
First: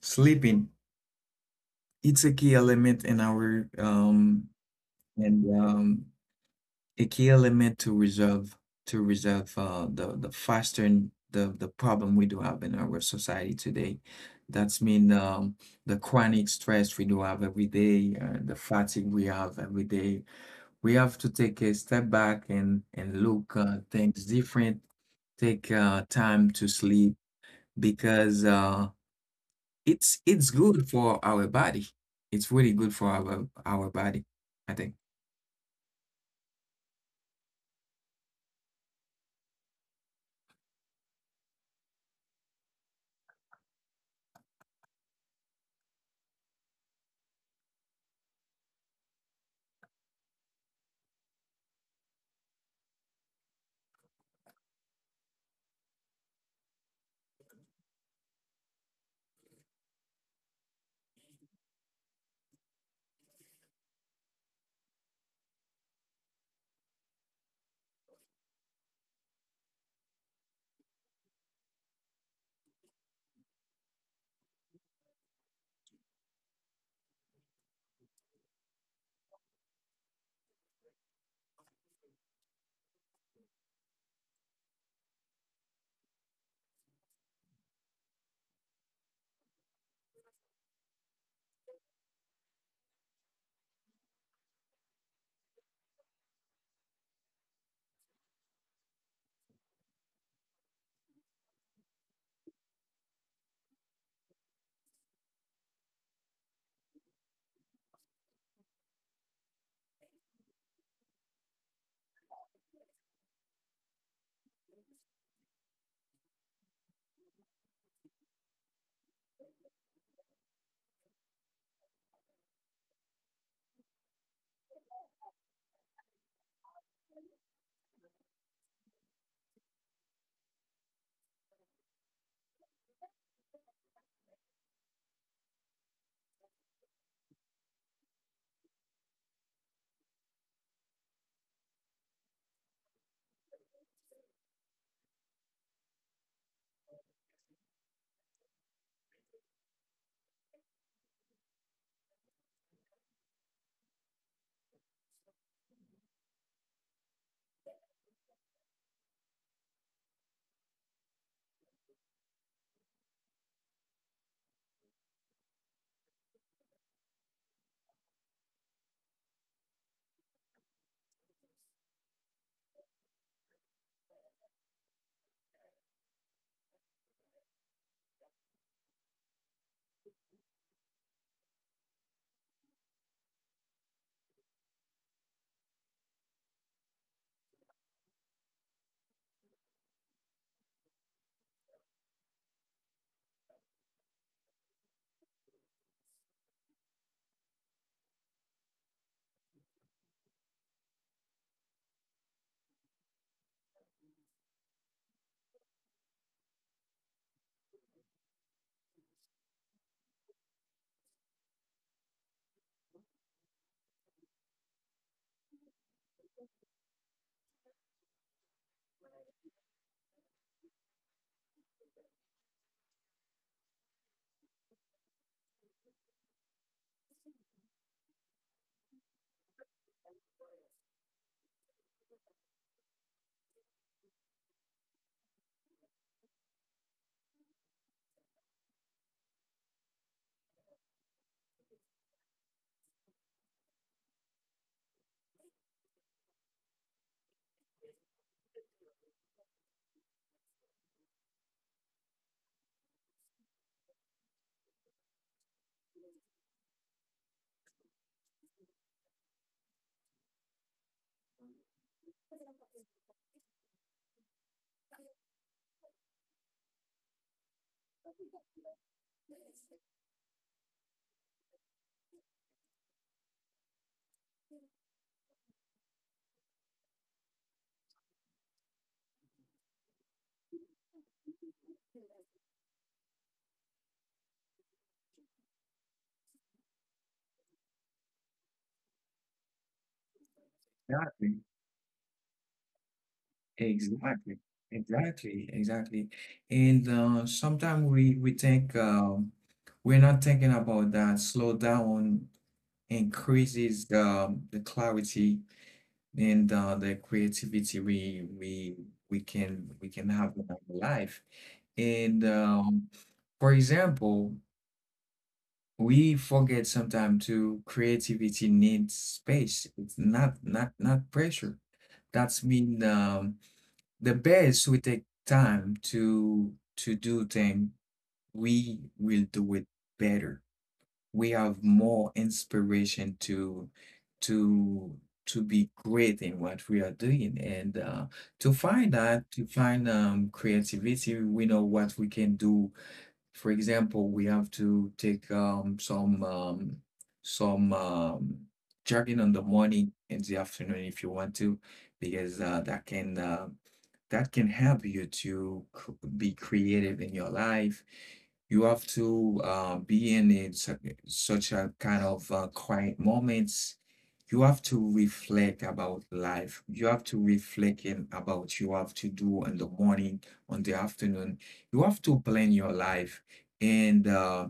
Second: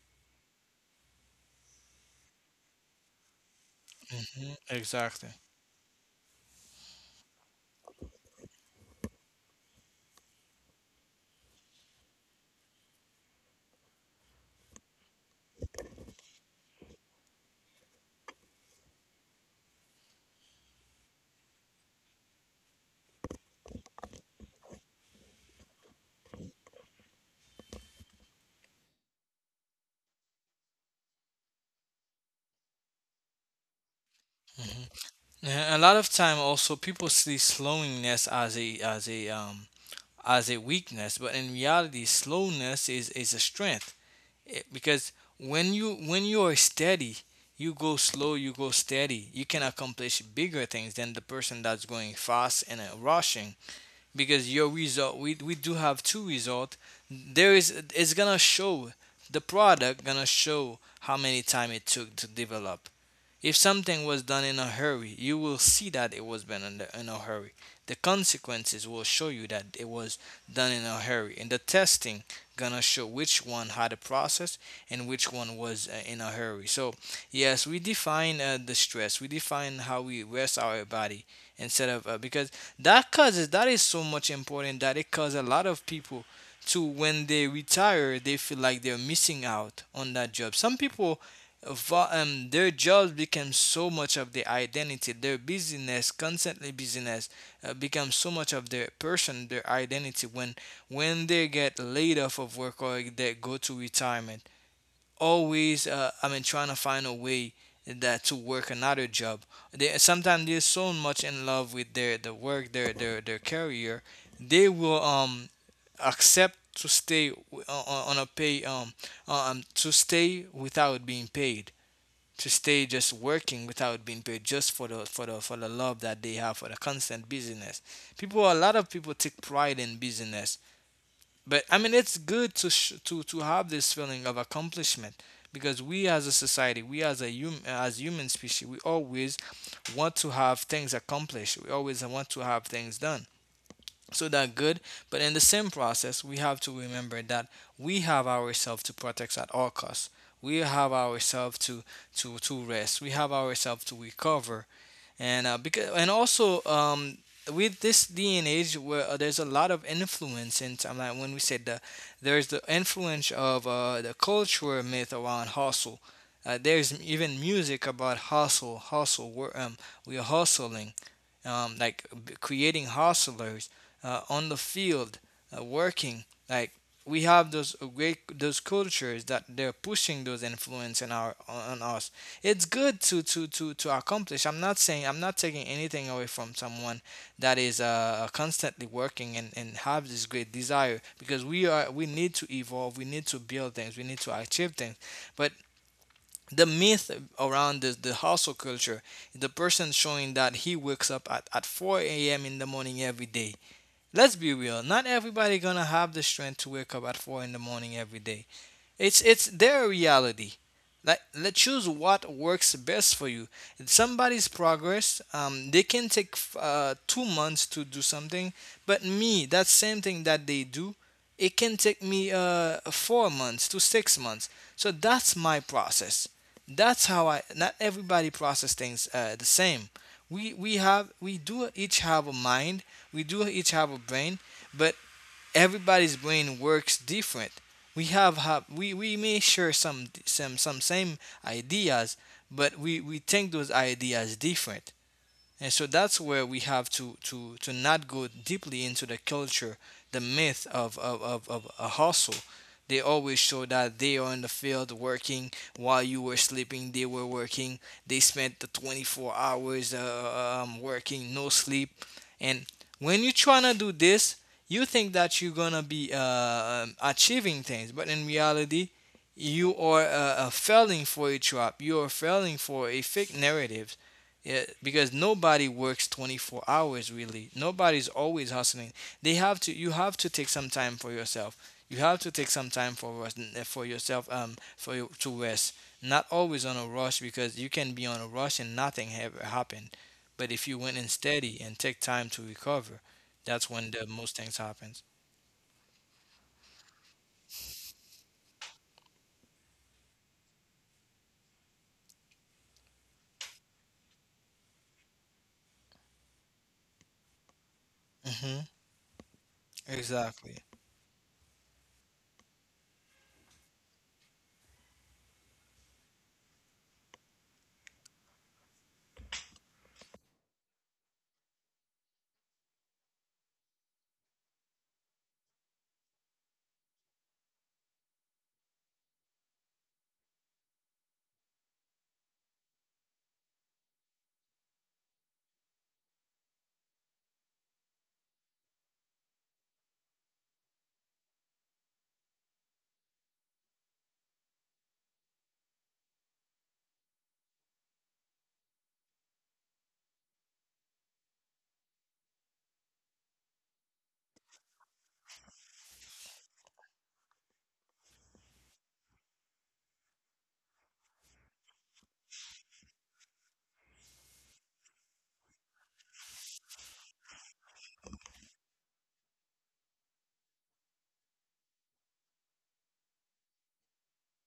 S1: sleeping, it's a key element in our
S2: Exactly.
S1: and a key element to resolve, to resolve the faster, the problem we do have in our society today. That's mean, the chronic stress we do have every day, the fatigue we have every day. We have to take a step back and look things different. Take time to sleep, because it's good for our body. It's really good for our body, I think.
S2: And a lot of time also people see slowness as a as a weakness, but in reality slowness is a strength. Because when you are steady, you go slow, you go steady. You can accomplish bigger things than the person that's going fast and rushing, because your result, we do have two result. There is, it's gonna show, the product gonna show how many time it took to develop. If something was done in a hurry, you will see that it was done in a hurry. The consequences will show you that it was done in a hurry, and the testing gonna show which one had a process and which one was in a hurry. So yes, we define the stress, we define how we rest our body instead of because that causes, that is so much important, that it causes a lot of people to, when they retire, they feel like they're missing out on that job. Some people their jobs become so much of their identity. Their business, constantly business, becomes so much of their person, their identity. When they get laid off of work or they go to retirement, always I mean trying to find a way that to work another job, they sometimes they're so much in love with the work, their career, they will accept to stay on a pay to stay without being paid, to stay just working without being paid, just for the love that they have for the constant business. People, a lot of people take pride in business. But I mean, it's good to to have this feeling of accomplishment, because we as a society, we as a as human species, we always want to have things accomplished. We always want to have things done. So that good, but in the same process, we have to remember that we have ourselves to protect at all costs. We have ourselves to to rest. We have ourselves to recover. And because and also with this day and age where there's a lot of influence, and I'm like when we said the there's the influence of the cultural myth around hustle. There's even music about hustle, hustle. We're hustling , like creating hustlers on the field, working like we have those great, those cultures that they're pushing those influence in our on us. It's good to accomplish. I'm not saying, I'm not taking anything away from someone that is constantly working and have this great desire, because we need to evolve, we need to build things, we need to achieve things. But the myth around the hustle culture, the person showing that he wakes up at 4 a.m. in the morning every day. Let's be real, not everybody gonna have the strength to wake up at 4 in the morning every day. It's their reality. Like, let choose what works best for you. It's somebody's progress. They can take 2 months to do something, but me, that same thing that they do, it can take me 4 months to 6 months. So that's my process. That's how I. Not everybody process things the same. We do each have a mind. We do each have a brain, but everybody's brain works different. We have we may share some same ideas, but we think those ideas different. And so that's where we have to not go deeply into the culture, the myth of a hustle. They always show that they are in the field working while you were sleeping, they were working. They spent the 24 hours working, no sleep. And when you're trying to do this, you think that you're going to be achieving things, but in reality, you are failing for a trap. You are falling for a fake narrative, yeah, because nobody works 24 hours really. Nobody's always hustling. They have to You have to take some time for yourself. You have to take some time for rest, for yourself, for you to rest. Not always on a rush, because you can be on a rush and nothing ever happened. But if you went in
S1: Exactly.
S2: steady and take time to recover, that's when the
S1: Exactly,
S2: most things happens.
S1: exactly, exactly. And sometimes we think, we're not thinking about that. Slow down increases the clarity and the creativity we
S2: Mhm.
S1: we we can we can have in
S2: Exactly.
S1: our life. And for example, we forget sometimes to creativity needs space. It's not pressure. That's mean, the best we take time to do thing, we will do it better. We have more inspiration to to be great in what we are doing, and to find creativity. We know what we can do. For example, we have to take some jogging on the morning and the afternoon if you want to, because that can help you to be creative in your life. You have to be in it, such a kind of quiet moments. You have to reflect about life. You have to reflect in about you have to do in the morning, on the afternoon. You have to plan your life, and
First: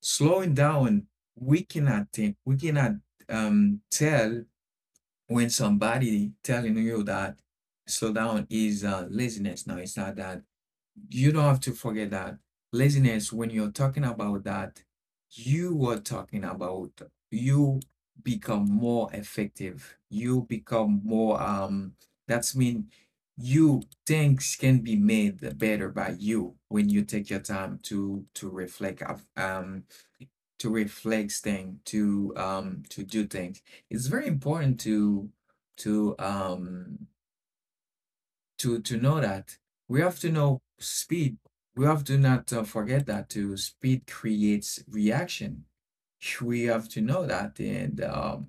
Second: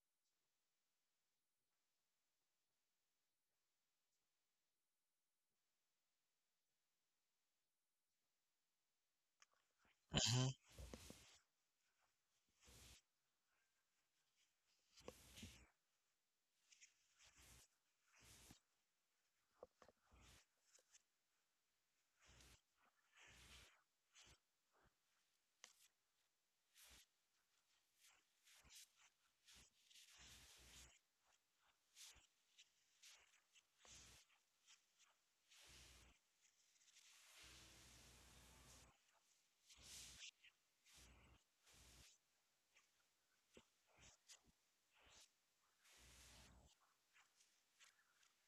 S1: slowing down, we cannot tell, when somebody telling you that slow down is laziness. Now, it's not that.
S2: Mhm.
S1: You don't have to forget that laziness, when you're talking about that, you were talking about, you become more effective, you become more that's mean, you, things can be made better by you when you take your time to reflect, to reflect things, to do things. It's very important to to um to know that. We have to know speed. We have to not forget that to speed creates reaction. We have to know that, and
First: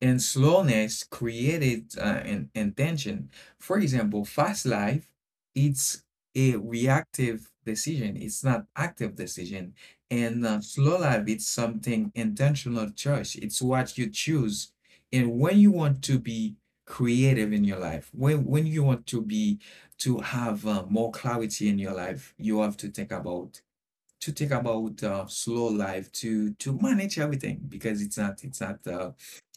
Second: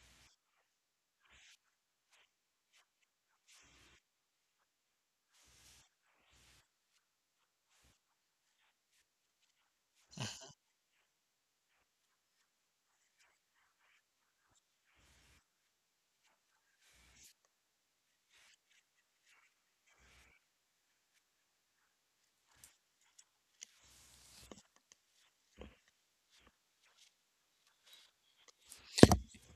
S1: and slowness created an intention. For example, fast life, it's a reactive decision. It's not active decision. And slow life, it's something intentional choice. It's what you choose. And when you want to be creative in your life, when you want to have more clarity in your life, you have to think about, slow life, to manage everything, because it's not it's not uh,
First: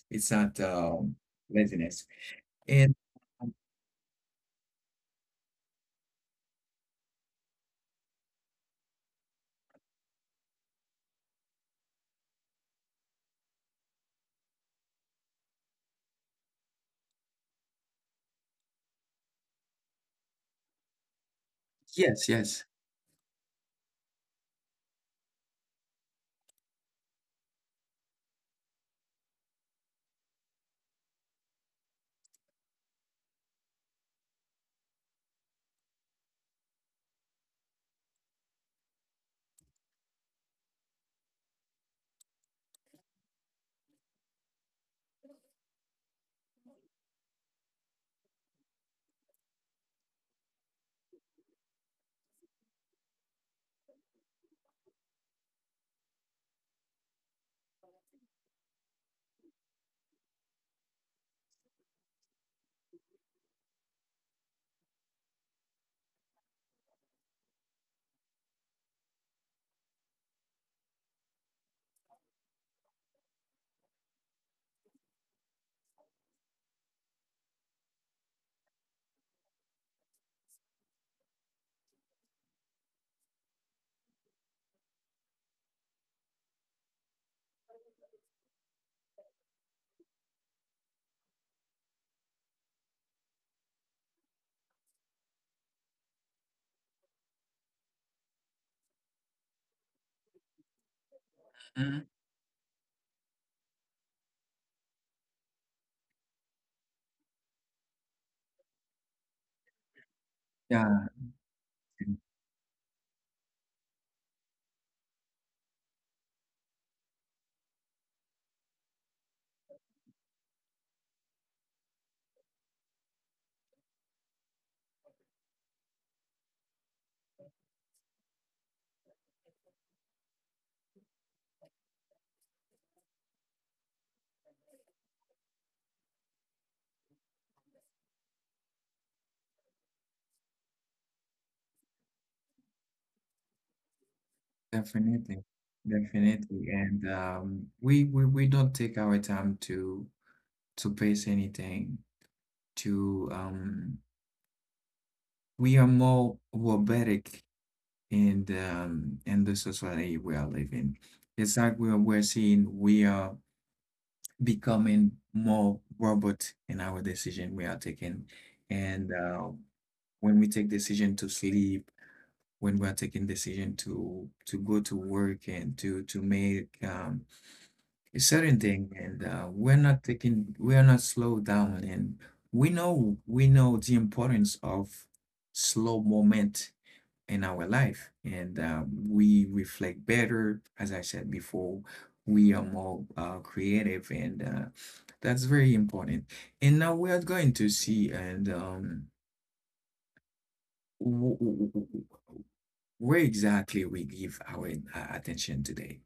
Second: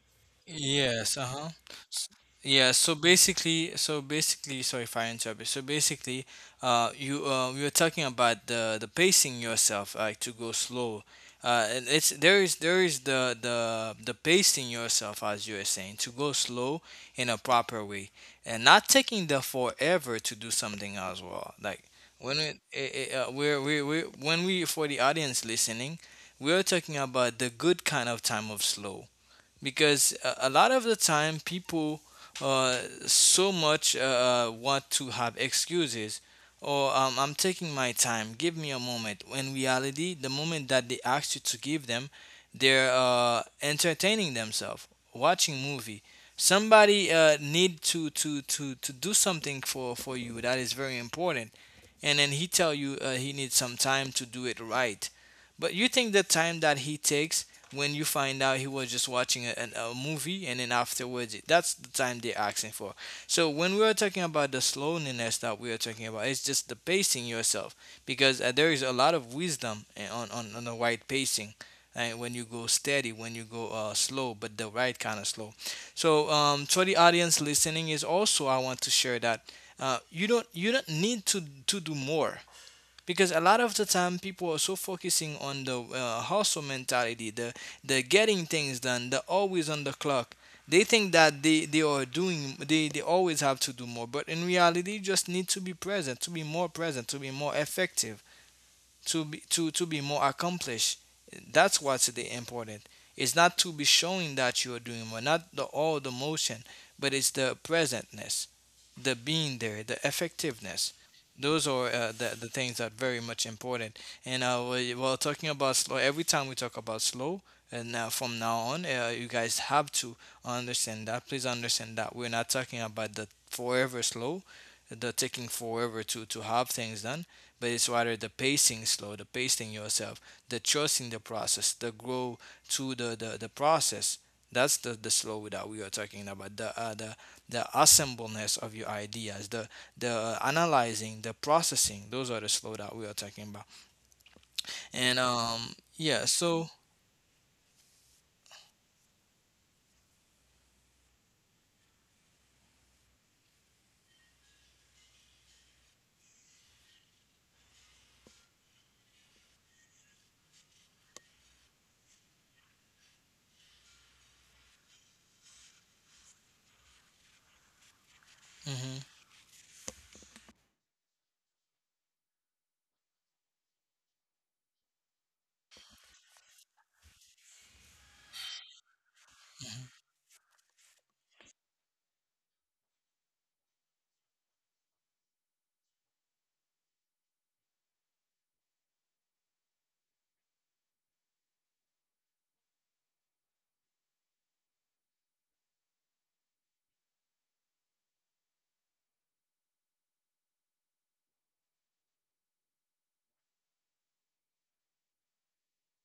S1: it's not um,
S2: Yes, uh-huh.
S1: laziness.
S2: Yeah,
S1: And um,
S2: so basically, sorry if I interrupt you. So basically, you we were talking about the pacing yourself, like to go slow. And it's there is the the pacing yourself, as you are saying, to go slow in a proper way and not taking the forever to do something as well. Like,
S1: yes,
S2: when it,
S1: yes.
S2: it, we're, we when we for the audience listening, we're talking about the good kind of time of slow. Because a lot of the time people uh, so much want to have excuses or, I'm taking my time, give me a moment. When reality, the moment that they ask you to give them, they're entertaining themselves, watching movie. Somebody need to do something for you that is very important. And then he tell you he needs some time to do it right. But you think the time that he takes, when you find out he was just watching a movie, and then afterwards that's the time they're asking for. So when we are talking about the slowness that we are talking about, it's just the pacing yourself. Because there is a lot of wisdom, on, on the right pacing. And when you go steady, when you go slow, but the right kind of slow. So to the audience listening, is also I want to share that, you don't, you don't need to do more. Because a lot of the time people are so focusing on the hustle mentality, the getting things done, the always on the clock. They think that they are doing, they always have to do more. But in reality, you just need to be present, to be more present, to be more effective, to be more accomplished. That's what's
S1: Mhm.
S2: the important. It's not to be showing that you are doing more, not the all the motion, but it's the presentness, the being there, the effectiveness.
S1: Yeah,
S2: Those are the things that are very much important. And well, talking about slow, every time we talk about slow, and now from now on, you guys have to understand that. Please understand that we're not talking about the forever slow, the taking forever to have things done, but it's rather the pacing slow, the pacing yourself, the trust in the process, the grow to the process. That's the slow that we are talking about. The the assembleness of your ideas, the analyzing, the processing. Those are the slow that we are talking about. And
S1: definitely,
S2: yeah, so
S1: definitely. And we don't take our time to pace anything. To We are more robotic in the society we are living. It's like we're seeing we are becoming more robot in our decision we are taking,
S2: hmm.
S1: and when we take decision to sleep, when we're taking decision to go to work and to make a certain thing, and we're not slow down, and we know the importance of slow moment in our life, and we reflect better, as I said before. We are more creative, and that's very important. And now we are going to see, and w- w- w- where exactly we give our attention today,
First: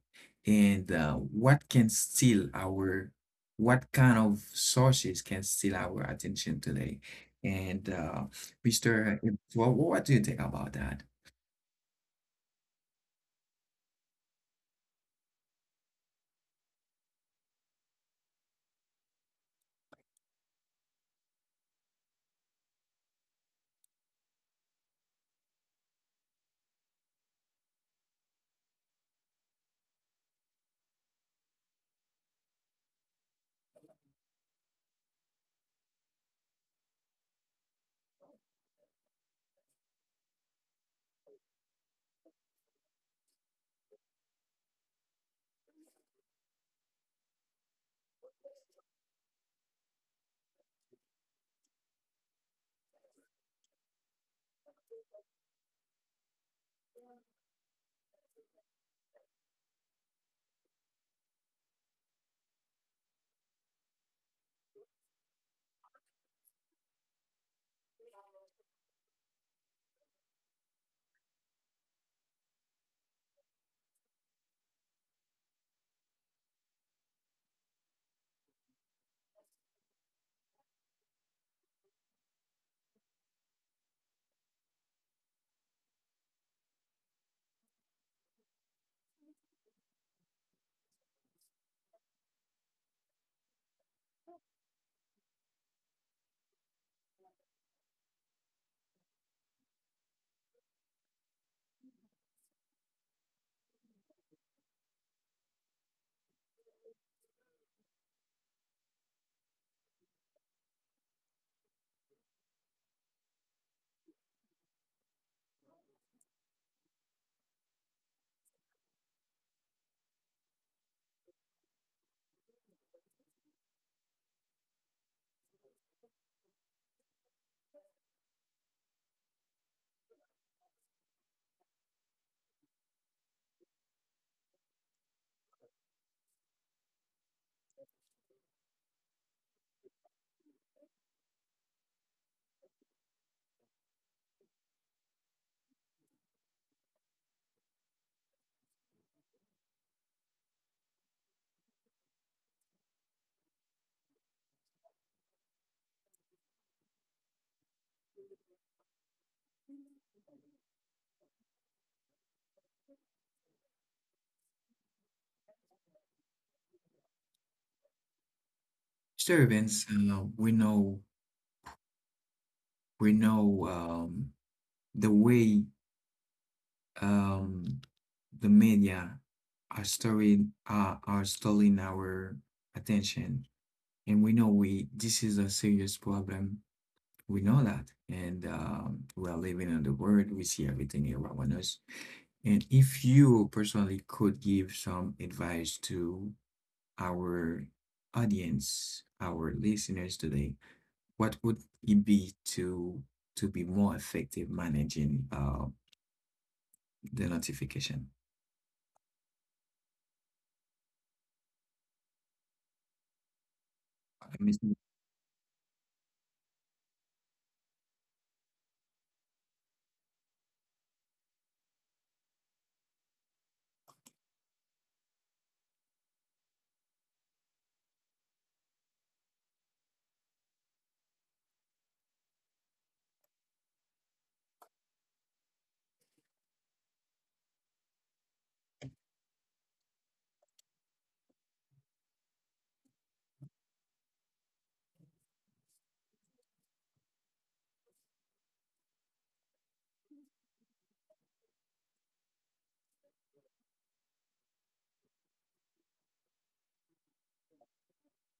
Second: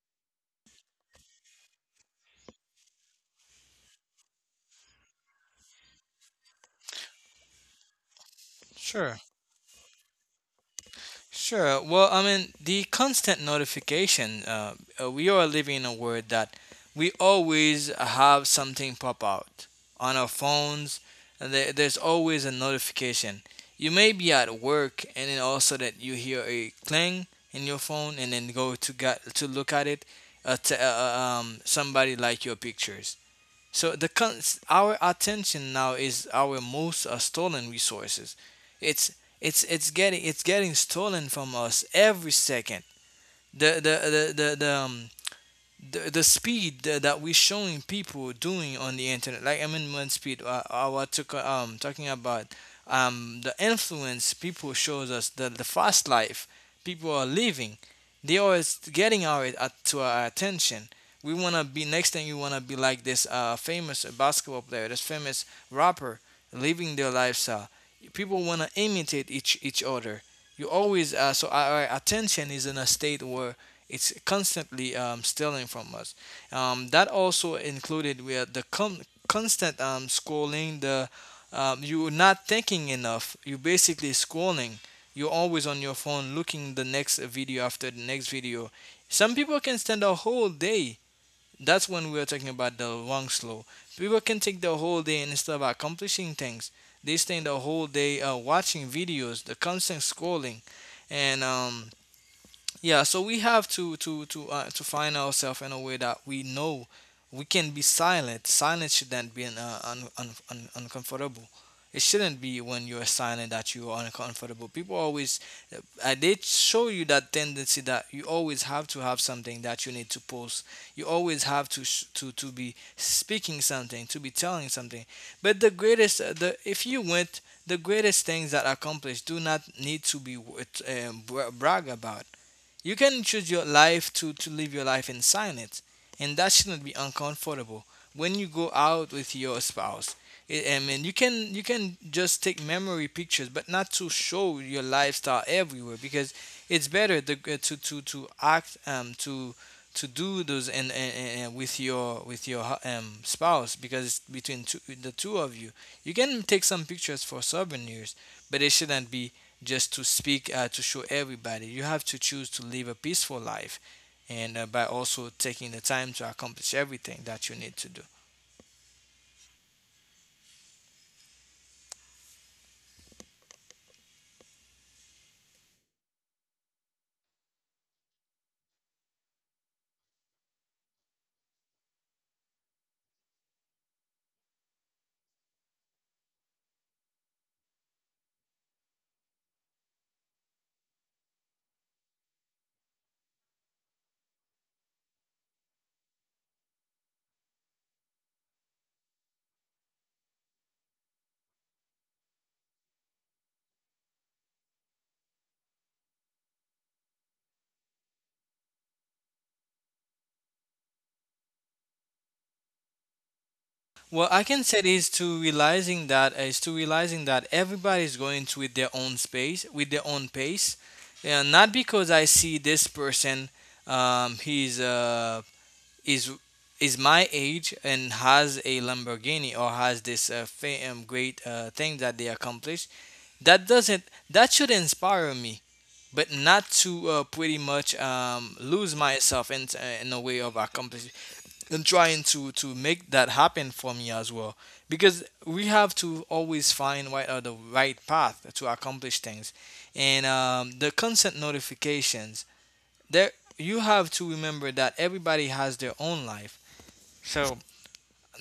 S1: and what kind of sources can steal our attention today, and
S2: Sure.
S1: Well, what do you think about that,
S2: Sure. Well, I mean, the constant notification, we are living in a world that we always have something pop out on our phones. And There, there's always a notification. You may be at work, and then also that you hear a clang in your phone, and then go to get, to look at it. Somebody like your pictures. So our attention now is our most stolen resources. It's, it's getting stolen from us every second. The the the the, the um, the speed that we're showing people doing on the internet. Like, I mean, one speed, talking about the influence people shows us, the fast life people are living. They always getting our to our attention. We want to be next thing, you want to be like this famous basketball player, this famous rapper, living their lifestyle. People want to imitate each other. You always so our attention is in a state where it's constantly stealing from us. That also included with constant scrolling. The You're not thinking enough. You're basically scrolling. You're always on your phone, looking the next video after the next video. Some people can spend a whole day. That's when we are talking about the wrong slow. People can take the whole day, and instead of accomplishing things, they spend the whole day watching videos, the constant scrolling, and yeah, so we have to find ourselves in a way that we know we can be silent. Silence shouldn't be an, un, un, un, uncomfortable. It shouldn't be when you're silent that you are uncomfortable. People always they show you that tendency that you always have to have something that you need to post. You always have to be speaking something, to be telling something. But the greatest, the if you went, the greatest things that accomplished do not need to be brag about. You can choose your life to live your life in silence, and that shouldn't be uncomfortable when you go out with your spouse. I mean, you can just take memory pictures, but not to show your lifestyle everywhere. Because it's better the, to act, to do those, and with your, with your spouse, because it's between two, the two of you. You can take some pictures for souvenirs, but it shouldn't be just to speak, to show everybody. You have to choose to live a peaceful life, and by also taking the time to accomplish everything that you need to do.
S1: Mr. Evans? We know, the way, um, the media are stealing our attention. And we know, we this is a serious problem. We know that. And we are living in the world. We see everything around us. And if you personally could give some advice to our audience, our listeners today, what would it be to be more effective managing the notification? I
S2: Well, I
S1: mean,
S2: can say is to realizing that, everybody is going to with their own space, with their own pace, and not because I see this person, he's is is my age and has a Lamborghini, or has this great thing that they accomplished, that doesn't, that should inspire me, but not to pretty much lose myself in, in a way of accomplishing and trying to make that happen for me as well. Because we have to always find what are the right path to accomplish things, and the consent notifications there, you have to remember that everybody has their own life. So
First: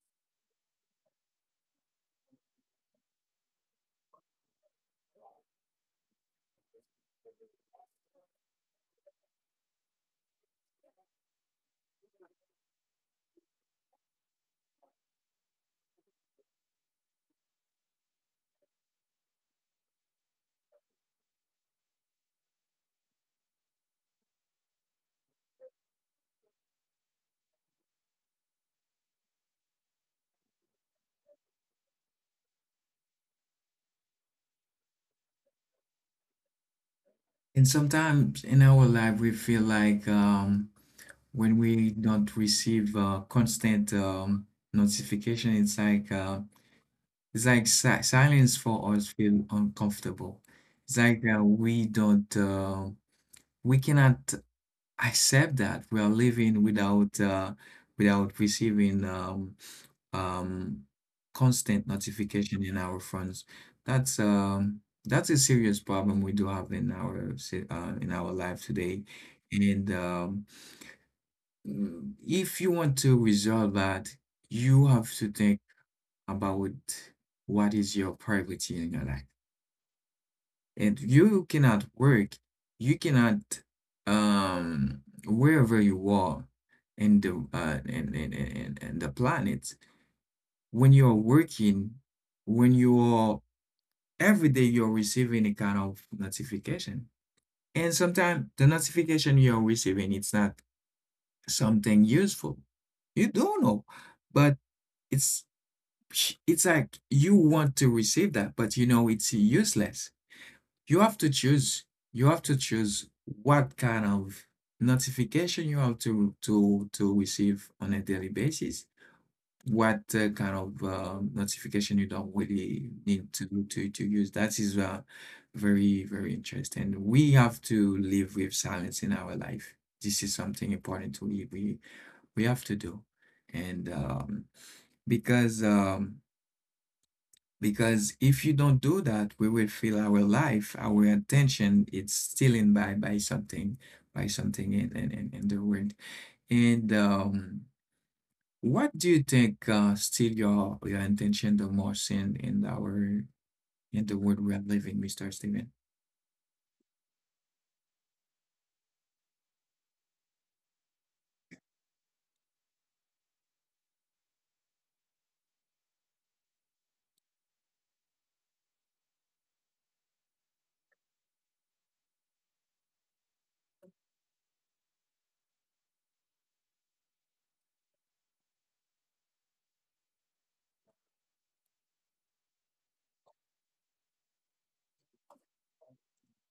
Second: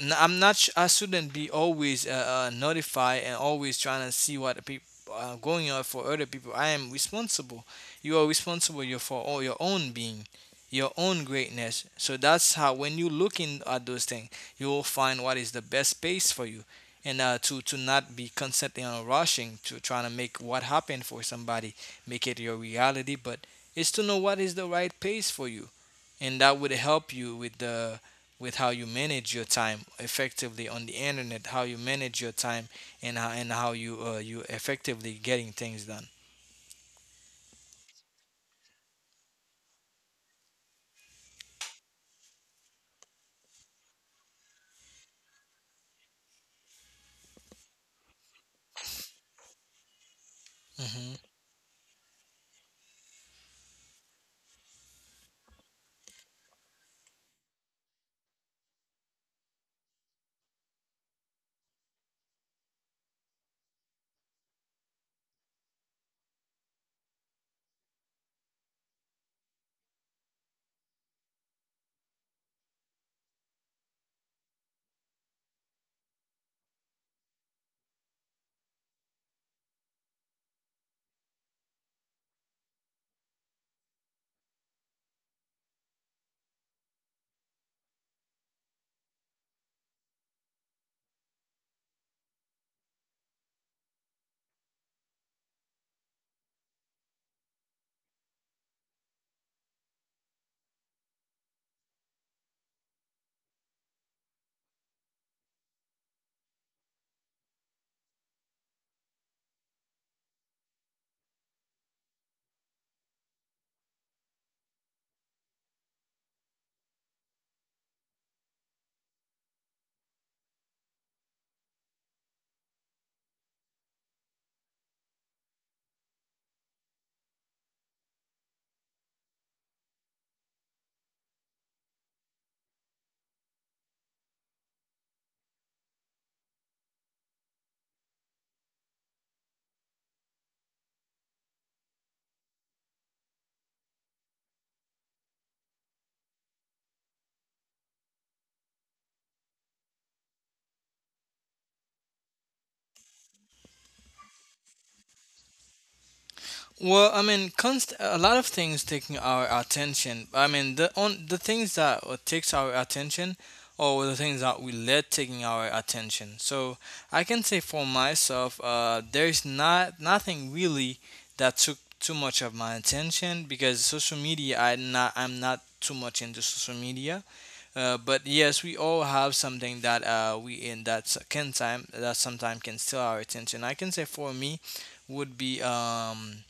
S2: I'm not. I shouldn't be always notified and always trying to see what people going on for other people. I am responsible. You are responsible, you for all your own being, your own greatness. So that's how when you looking at those things, you will find what is the best space for you, and to not be constantly on rushing to trying to make what happened for somebody make it your reality, but it's to know what is the right pace for you, and that would help you with the, with how you manage your time effectively on the internet, how you manage your time, and how you, you effectively getting things done.
S1: and sometimes in our life, we feel like, when we don't receive constant notification, it's like It's like si silence for us feel uncomfortable. It's
S2: Hmm.
S1: like, we cannot accept that we are living without, without receiving um, constant notification in our phones. That's a serious problem we do have in our in our life today. And um, if you want to resolve that, you have to think about what is your priority in your life, and you cannot work. You cannot wherever you are in the in the planet. When you're working, when you're every day you're receiving a kind of notification. And sometimes the notification you're receiving, it's not something useful. You don't know, but it's it's like you want to receive that, but you know it's useless. you have to choose you have to choose what kind of notification you have to receive on a daily basis, what kind of notification you don't really need to use, that is very, very interesting. We have to live with silence in our life. This is something important to, we have to do, and because um, because if you don't do that, we will feel our life, our attention, it's stealing by something, in, in the world. And what do you think steal your attention the most in our in the world we are living, Mr. Steven?
S2: Well, I mean, a lot of things taking our attention. I mean, the on the things that takes our attention, or the things that we let taking our attention. So I can say for myself, there's not nothing really that took too much of my attention, because social media. I'm not too much into social media. But yes, we all have something that we in that s- can time that sometimes can steal our attention. I can say for me would be um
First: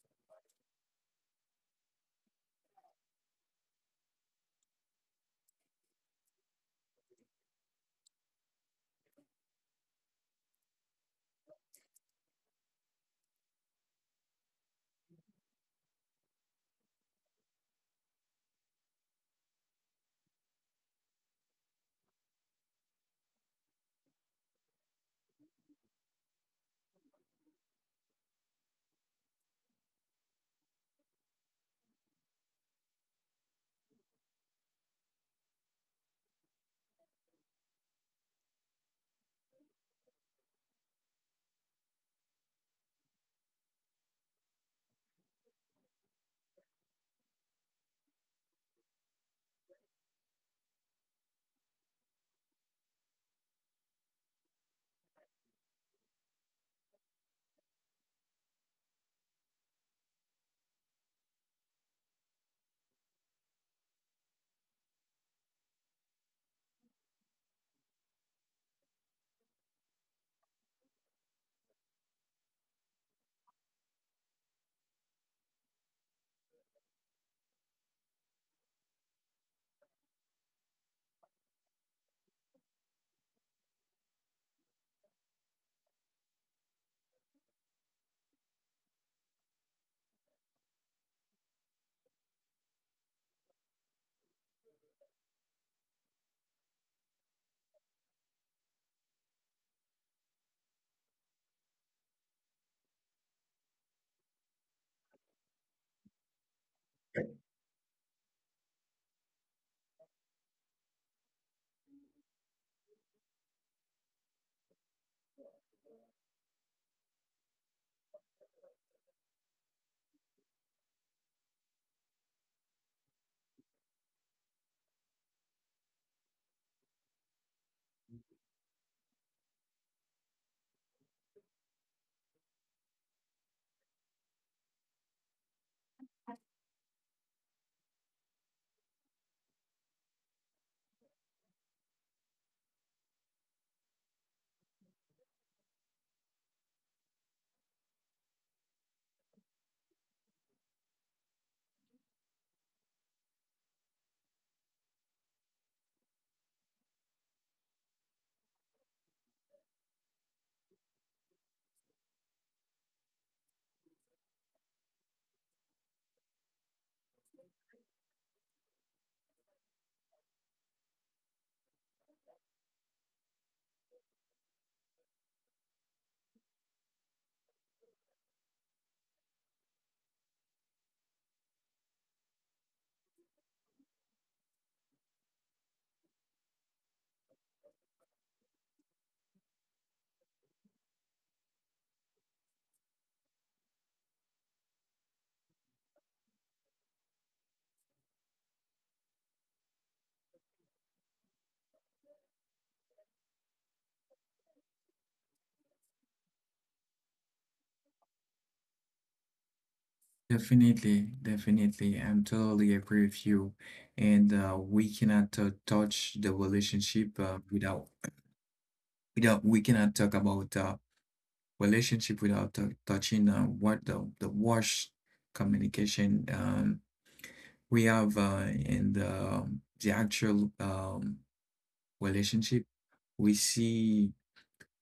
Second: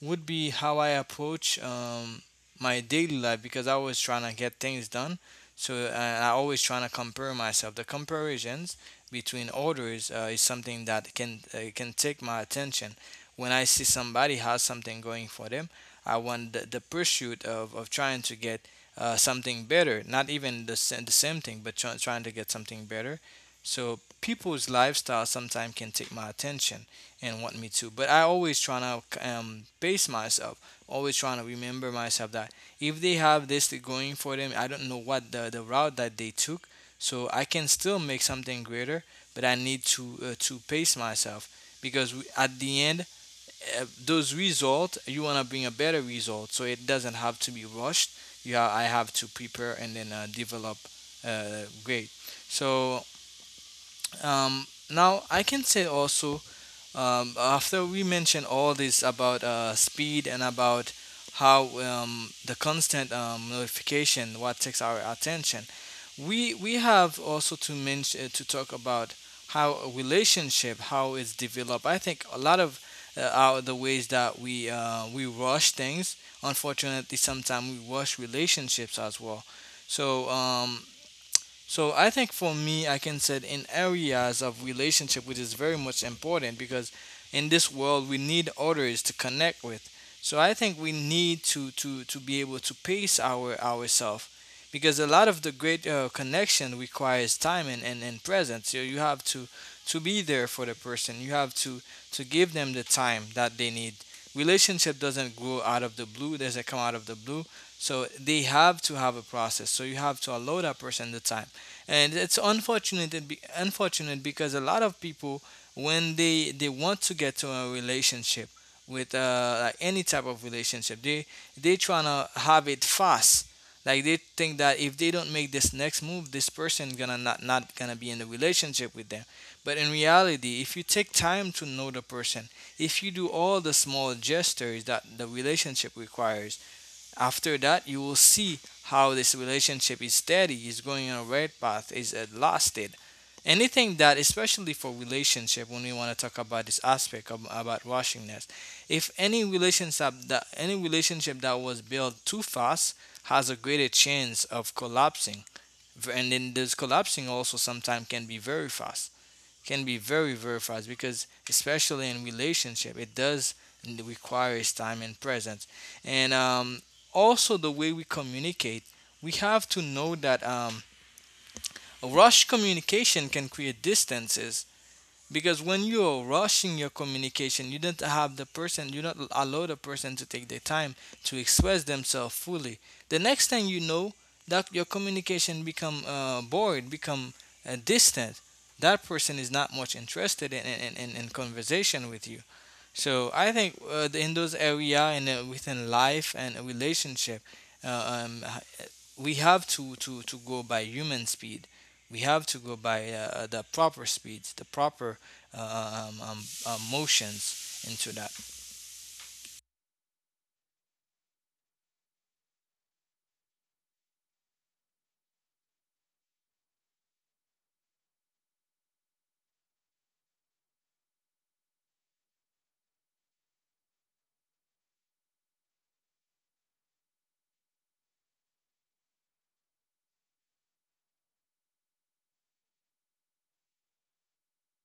S2: would be how I approach my daily life because I was trying to get things done. So I always trying to compare myself. The comparisons between others is something that can take my attention. When I see somebody has something going for them, I want the pursuit of trying to get something better. Not even the same thing, but trying to get something better. So people's lifestyle sometimes can take my attention and want me to. But I always trying to pace myself, always trying to remember myself that if they have this going for them, I don't know what the route that they took, so I can still make something greater. But I need to pace myself because we, at the end, those results you want to bring a better result, so it doesn't have to be rushed. I have to prepare and then develop great. So Now I can say also after we mention all this about speed and about how the constant notification what takes our attention, we have also to mention to talk about how a relationship how it's developed. I think a lot of our the ways that we rush things. Unfortunately, sometimes we rush relationships as well. So um, so I think for me, I can set in areas of relationship, which is very much important because in this world we need others to connect with. So I think we need to be able to pace ourselves because a lot of the great connection requires time and presence. So you have to be there for the person. You have to give them the time that they need. Relationship doesn't grow out of the blue. Doesn't come out of the blue. So they have to have a process. So you have to allow that person the time and it's unfortunate because a lot of people when they want to get to a relationship with like any type of relationship they trying to have it fast like they think that if they don't make this next move this person gonna not gonna be in a relationship with them but in reality if you take time to know the person if you do all the small gestures that the relationship requires after that, you will see how this relationship is steady, is going on a right path, is lasted. Anything that, especially for relationship, when we want to talk about this aspect of, about rushingness, if any relationship that was built too fast has a greater chance of collapsing, and then this collapsing also sometimes can be very fast can be very fast because especially in relationship it does requires time and presence and also the way we communicate we have to know that rush communication can create distances because when you're rushing your communication you don't have the person you don't allow the person to take the time to express themselves fully the next thing you know that your communication become bored become distant that person is not much interested in conversation with you so I think in those area and within life and a relationship uh, um, we have to go by human speed. We have to go by the proper speeds, the proper motions into that.
S1: Definitely, definitely. I'm totally agree with you. And we cannot touch the relationship without without we cannot talk about relationship without touching what the wash communication we have in the actual relationship we see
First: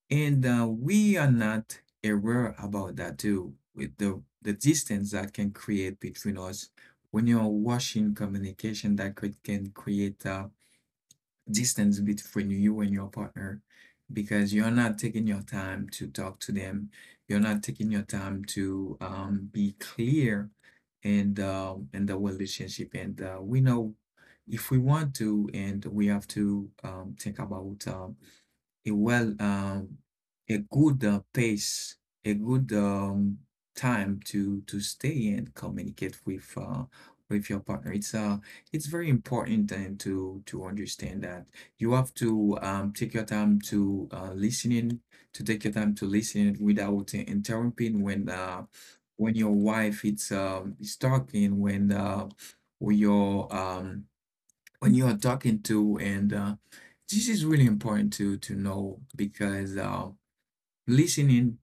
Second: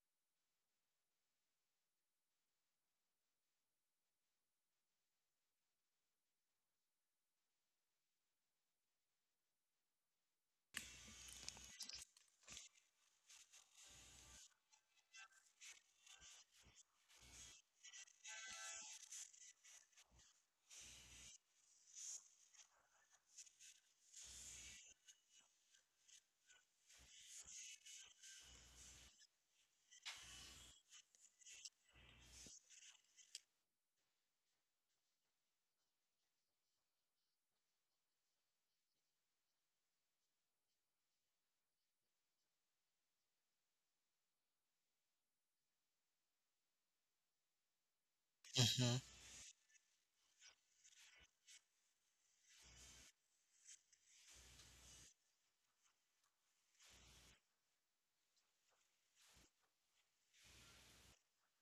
S1: and we are not aware about that too with the distance that can create between us when you're washing communication that can create distance between you and your partner because you're not taking your time to talk to them. You're not taking your time to be clear in the relationship. And we know if we want to, and we have to think about a a good pace, a good time to stay and communicate with your partner. It's it's very important then to understand that you have to take your time to listening, to take your time to listen without interrupting
S2: Hmm
S1: when your wife it's is talking when you're um when you are talking to and this is really important to know because listening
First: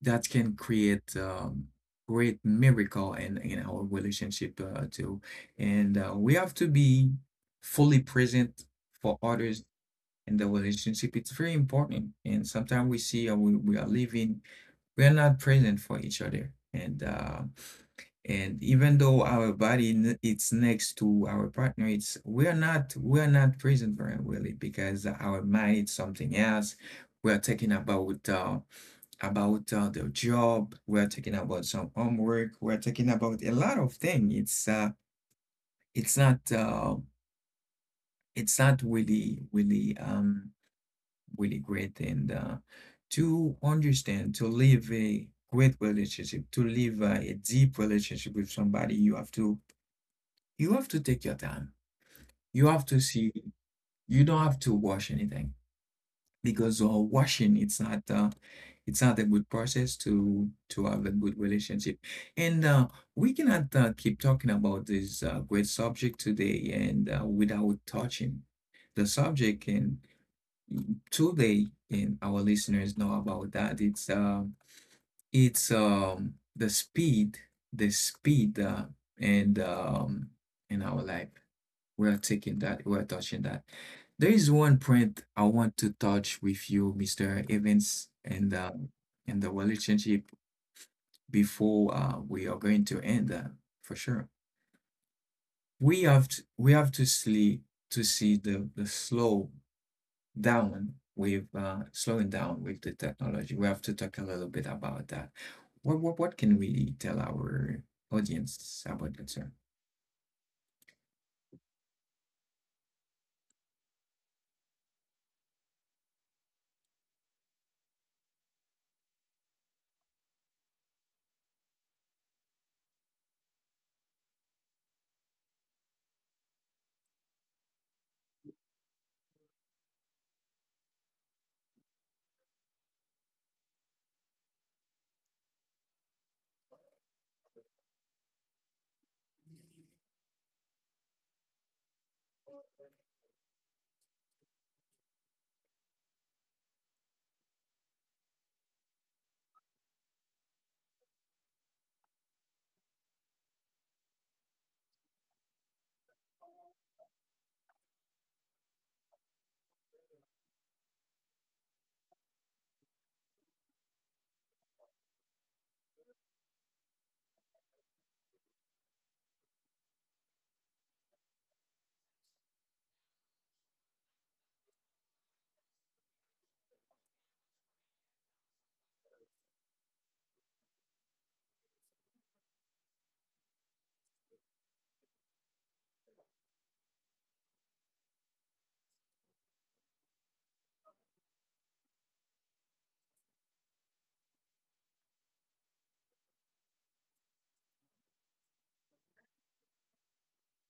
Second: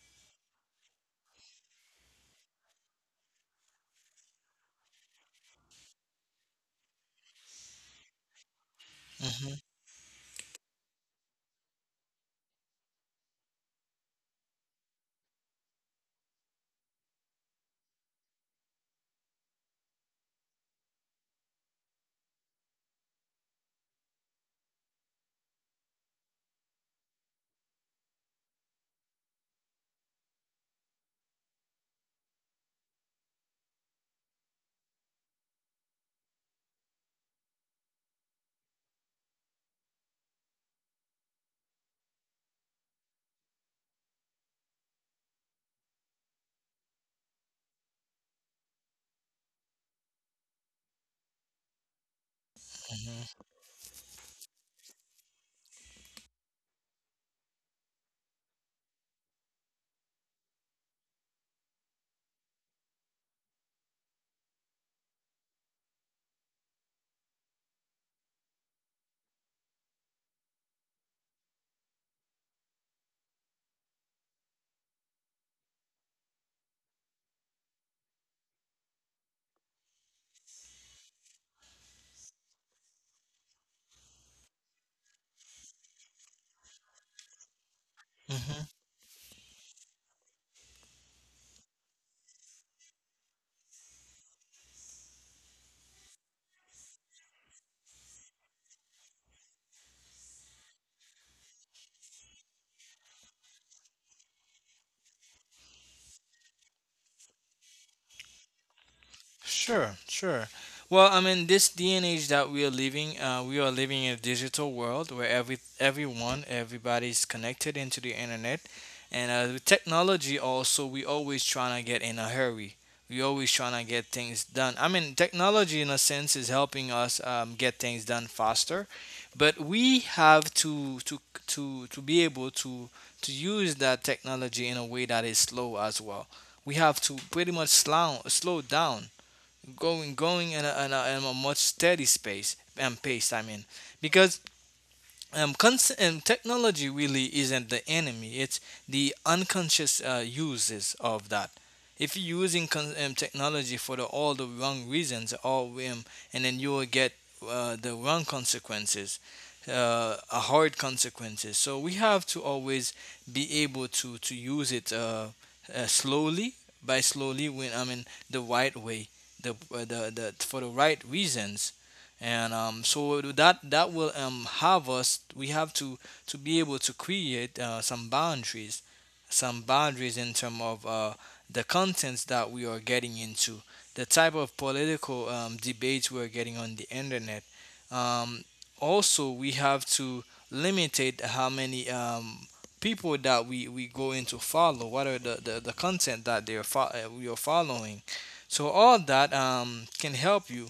S1: that can create great miracle in our relationship too, and we have to be fully present for
S2: hmm
S1: others in the relationship. It's very important, and sometimes we see we are living we are not present for each other, and even though our body it's next to our partner it's we're not present very really because our mind is something else we're talking about the job we're talking about some homework we're talking about a lot of things it's not uh it's not really really great and to understand to live a great relationship to live a deep relationship with somebody you have to take your time. You have to see. You don't have to wash anything because washing it's not a good process to have a good relationship. And we cannot keep talking about this great subject today and without touching the subject. And today, and our listeners know about that. It's the speed, and in our life. We're taking that, we're touching that. There is one point I want to touch with you, Mr. Evans, and
S2: hmm
S1: the in the relationship before we are going to end that for sure. We have to see the slow down with slowing down with the technology. We have to talk a little bit about that. What can we tell our audience about that, sir?
S2: Sure, sure. Well, I mean, this day and age that we are living in a digital world where everyone, everybody's connected into the internet, and with technology also, we always trying to get in a hurry. We always trying to get things done. I mean, technology in a sense is helping us get things done faster, but we have to be able to use that technology in a way that is slow as well. We have to pretty much slow down going in a, in a much steady space and pace I mean because technology really isn't the enemy, it's the unconscious uses of that. If you're using technology for the, all the wrong reasons or and then you will get the wrong consequences, a hard consequences, so we have to always be able to use it slowly by slowly, when I mean the right way, the for the right reasons. And so that that will have us, we have to be able to create some boundaries, some boundaries in terms of the contents that we are getting into, the type of political debates we are getting on the internet. um, Also we have to limitate how many people that we go into follow, what are the content that we are following. So all that can help you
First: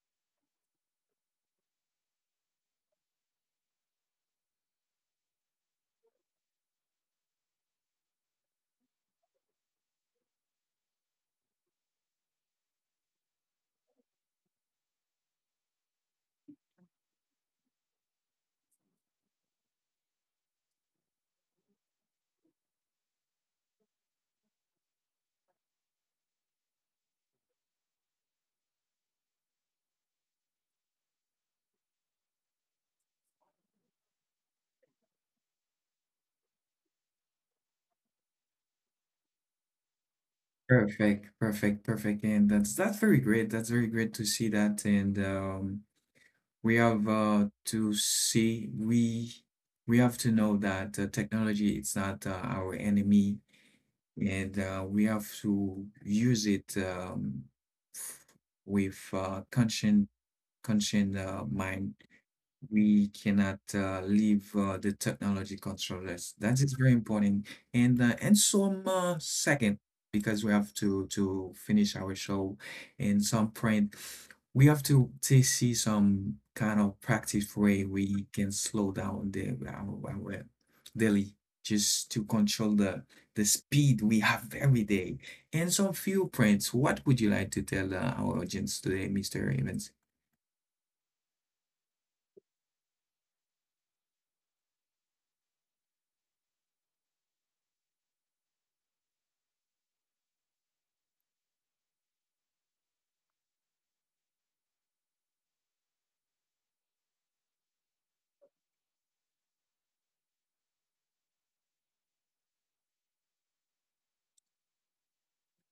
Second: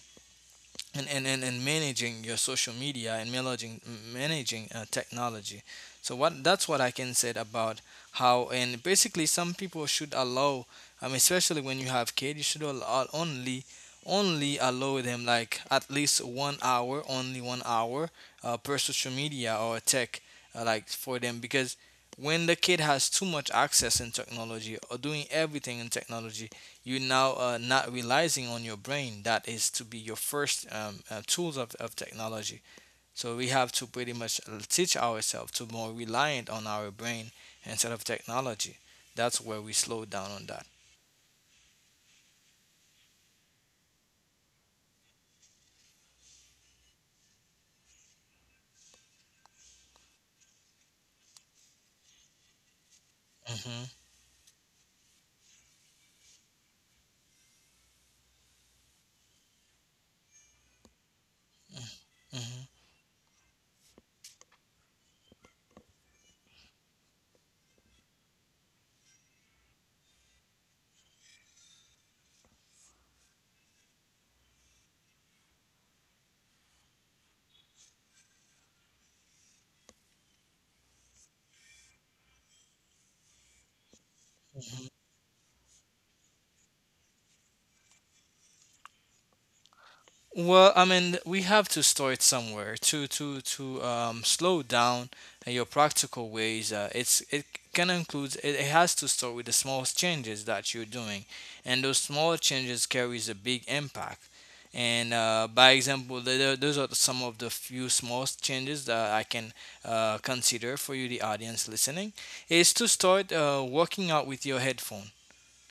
S2: and managing your social media and managing technology. So what that's what I can say about how. And basically some people should allow, I especially when you have kids, you should allow, only only allow them like at least 1 hour, only 1 hour per social media or tech, like for them. Because when the kid has too much access in technology or doing everything in technology, you now not realizing on your brain that is to be your first tools of technology. So we have to pretty much teach ourselves to more reliant on our brain instead of technology. That's where we slow down on that.
S1: Perfect, perfect, perfect, and that's very great. That's very great to see that, and we have to see we have to know that technology is not our enemy
S2: Hmm
S1: and we have to use it f- with conscient mind
S2: hmm
S1: we cannot leave the technology controllers. That is very important. And some second, because we have to finish our show, in some point, we have to see some kind of practice way we can slow down our daily just to control the speed we have every day and some few prints. What would you like to tell our audience today, Mr. Evans?
S2: Well, I mean, we have to start somewhere to slow down in your practical ways. It's it can include, it has to start with the small changes that you're doing, and those small changes carries a big impact. And by example, those are some of the few small changes that I can consider for you, the audience listening, is to start working out with your headphone.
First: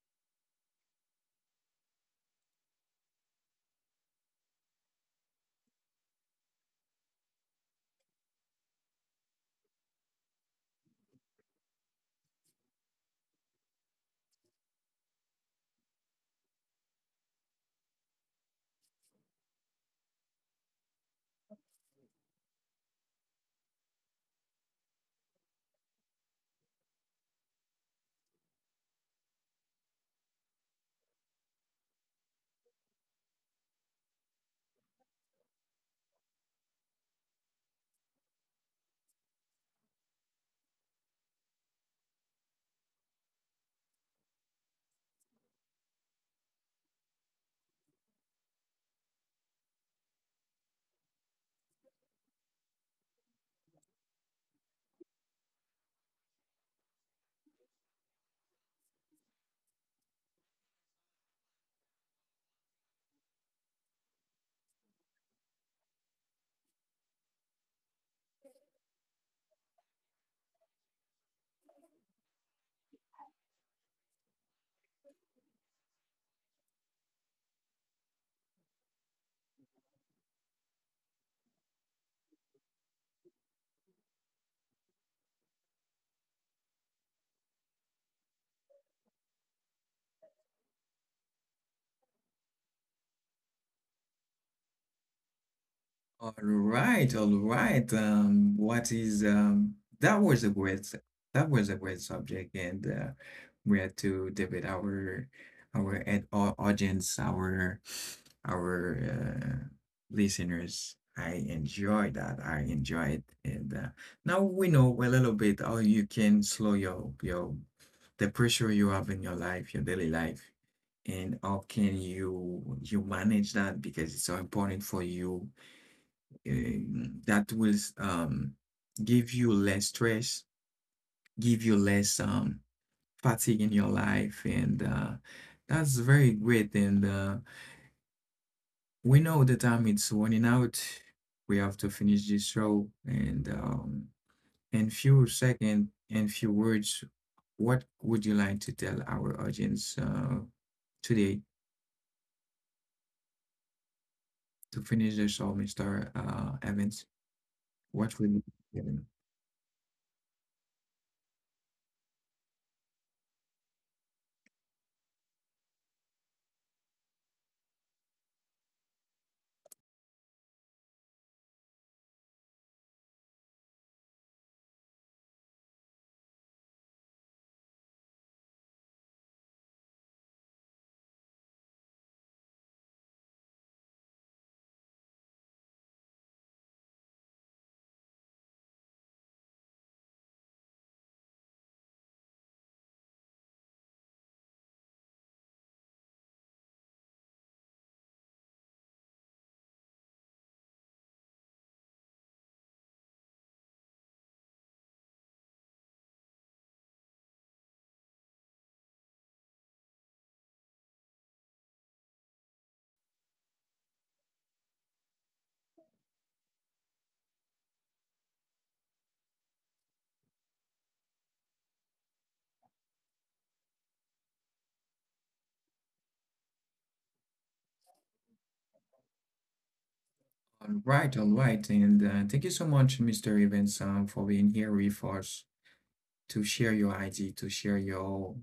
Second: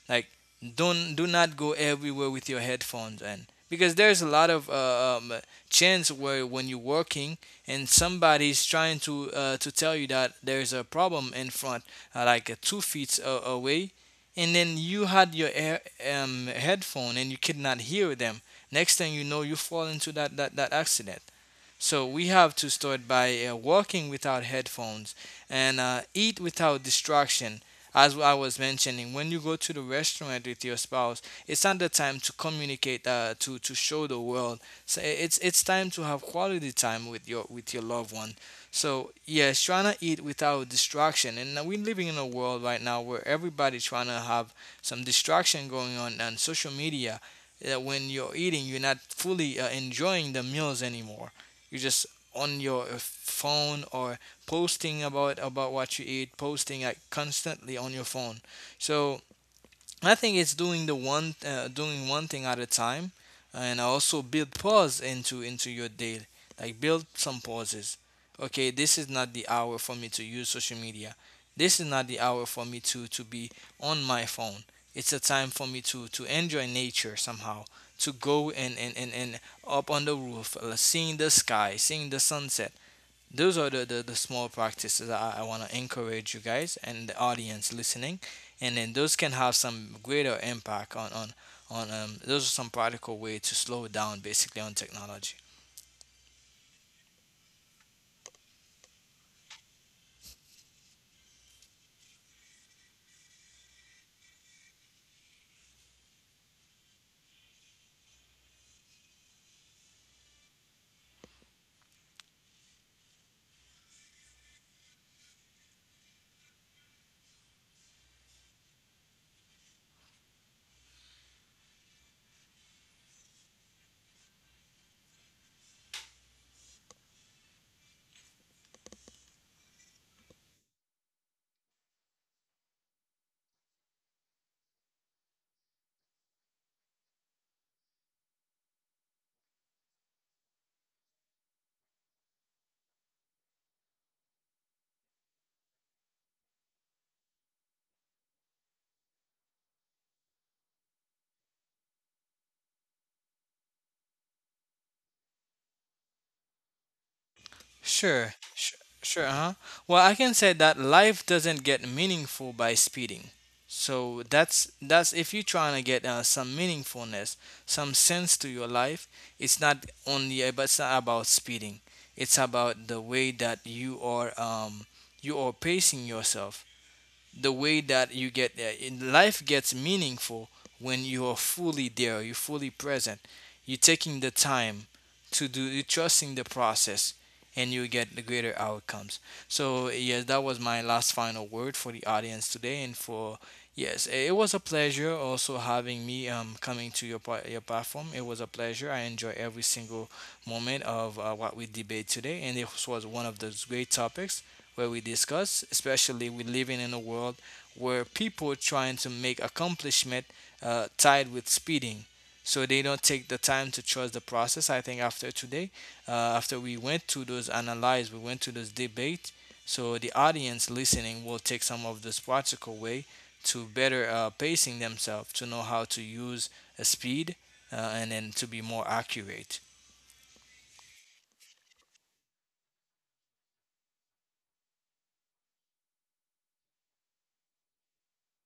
S2: Like don't, do not go everywhere with your headphones, and because there's a lot of chance where when you're working and somebody's trying to tell you that there's a problem in front, like 2 feet away, and then you had your headphone and you could not hear them. Next thing you know, you fall into that accident. So we have to start by walking without headphones and eat without distraction. As I was mentioning, when you go to the restaurant with your spouse, it's not the time to communicate, to show the world. So it's time to have quality time with your loved one. So yes, trying to eat without distraction. And now we're living in a world right now where everybody's trying to have some distraction going on social media. That when you're eating, you're not fully enjoying the meals anymore. You're just on your phone or posting about what you eat, posting like constantly on your phone. So I think it's doing the one doing one thing at a time, and also build pause into your day. Like build some pauses. Okay, this is not the hour for me to use social media. This is not the hour for me to be on my phone. It's a time for me to enjoy nature somehow. To go and up on the roof, seeing the sky, seeing the sunset. Those are the small practices I want to encourage you guys and the audience listening. And then those can have some greater impact on those are some practical way to slow down basically on technology.
S1: All right, all right. What is that was a great that was a great subject and we had to debate audience, our uh, listeners. I enjoy that. I enjoy it. And now we know a little bit how you can slow your the pressure you have in your life, your daily life, and how can you you manage that because it's so important for you that will give you less stress, give you less fatigue in your life, and that's very great. And we know the time it's running out. We have to finish this show, and in few seconds, in few words, what would you like to tell our audience today to finish the show, Mister Evans? What would
S2: Sure,
S1: you
S2: sure,
S1: tell them?
S2: sure. Uh-huh. Well, I can say that life doesn't get meaningful by speeding. So that's if you're trying to get some meaningfulness, some sense to your life. It's not only about it's not about speeding. It's about the way that you are pacing yourself, the way that you get in life gets meaningful when you are fully there, you're fully present, you're taking the time to do, you're trusting the process, and you get the greater outcomes. So yes, that was my last final word for the audience today. And for, yes, it was a pleasure also having me coming to your your platform. It was a pleasure. I enjoy every single moment of what we debate today, and this was one of those great topics where we discuss, especially we living in a world where people trying to make accomplishment tied with speeding. So they don't take the time to trust the process. I think after today, after we went to those analyze, we went to those debate. So the audience listening will take some of this practical way to better pacing themselves, to know how to use a speed and then to be more accurate.
S1: All right, all right. And thank you so much, Mr. Evans, for being here with us to share your idea, to share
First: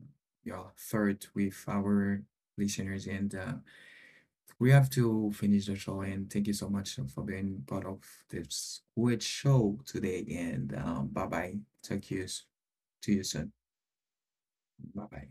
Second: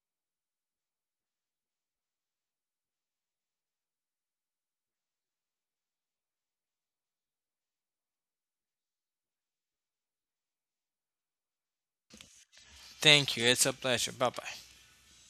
S1: your thought with our listeners. And we have to finish the show. And thank you so much for being part of this great show today. And bye bye. Talk to you, s- to you
S2: Thank you.
S1: soon.
S2: It's a pleasure. Bye bye.
S1: Bye bye.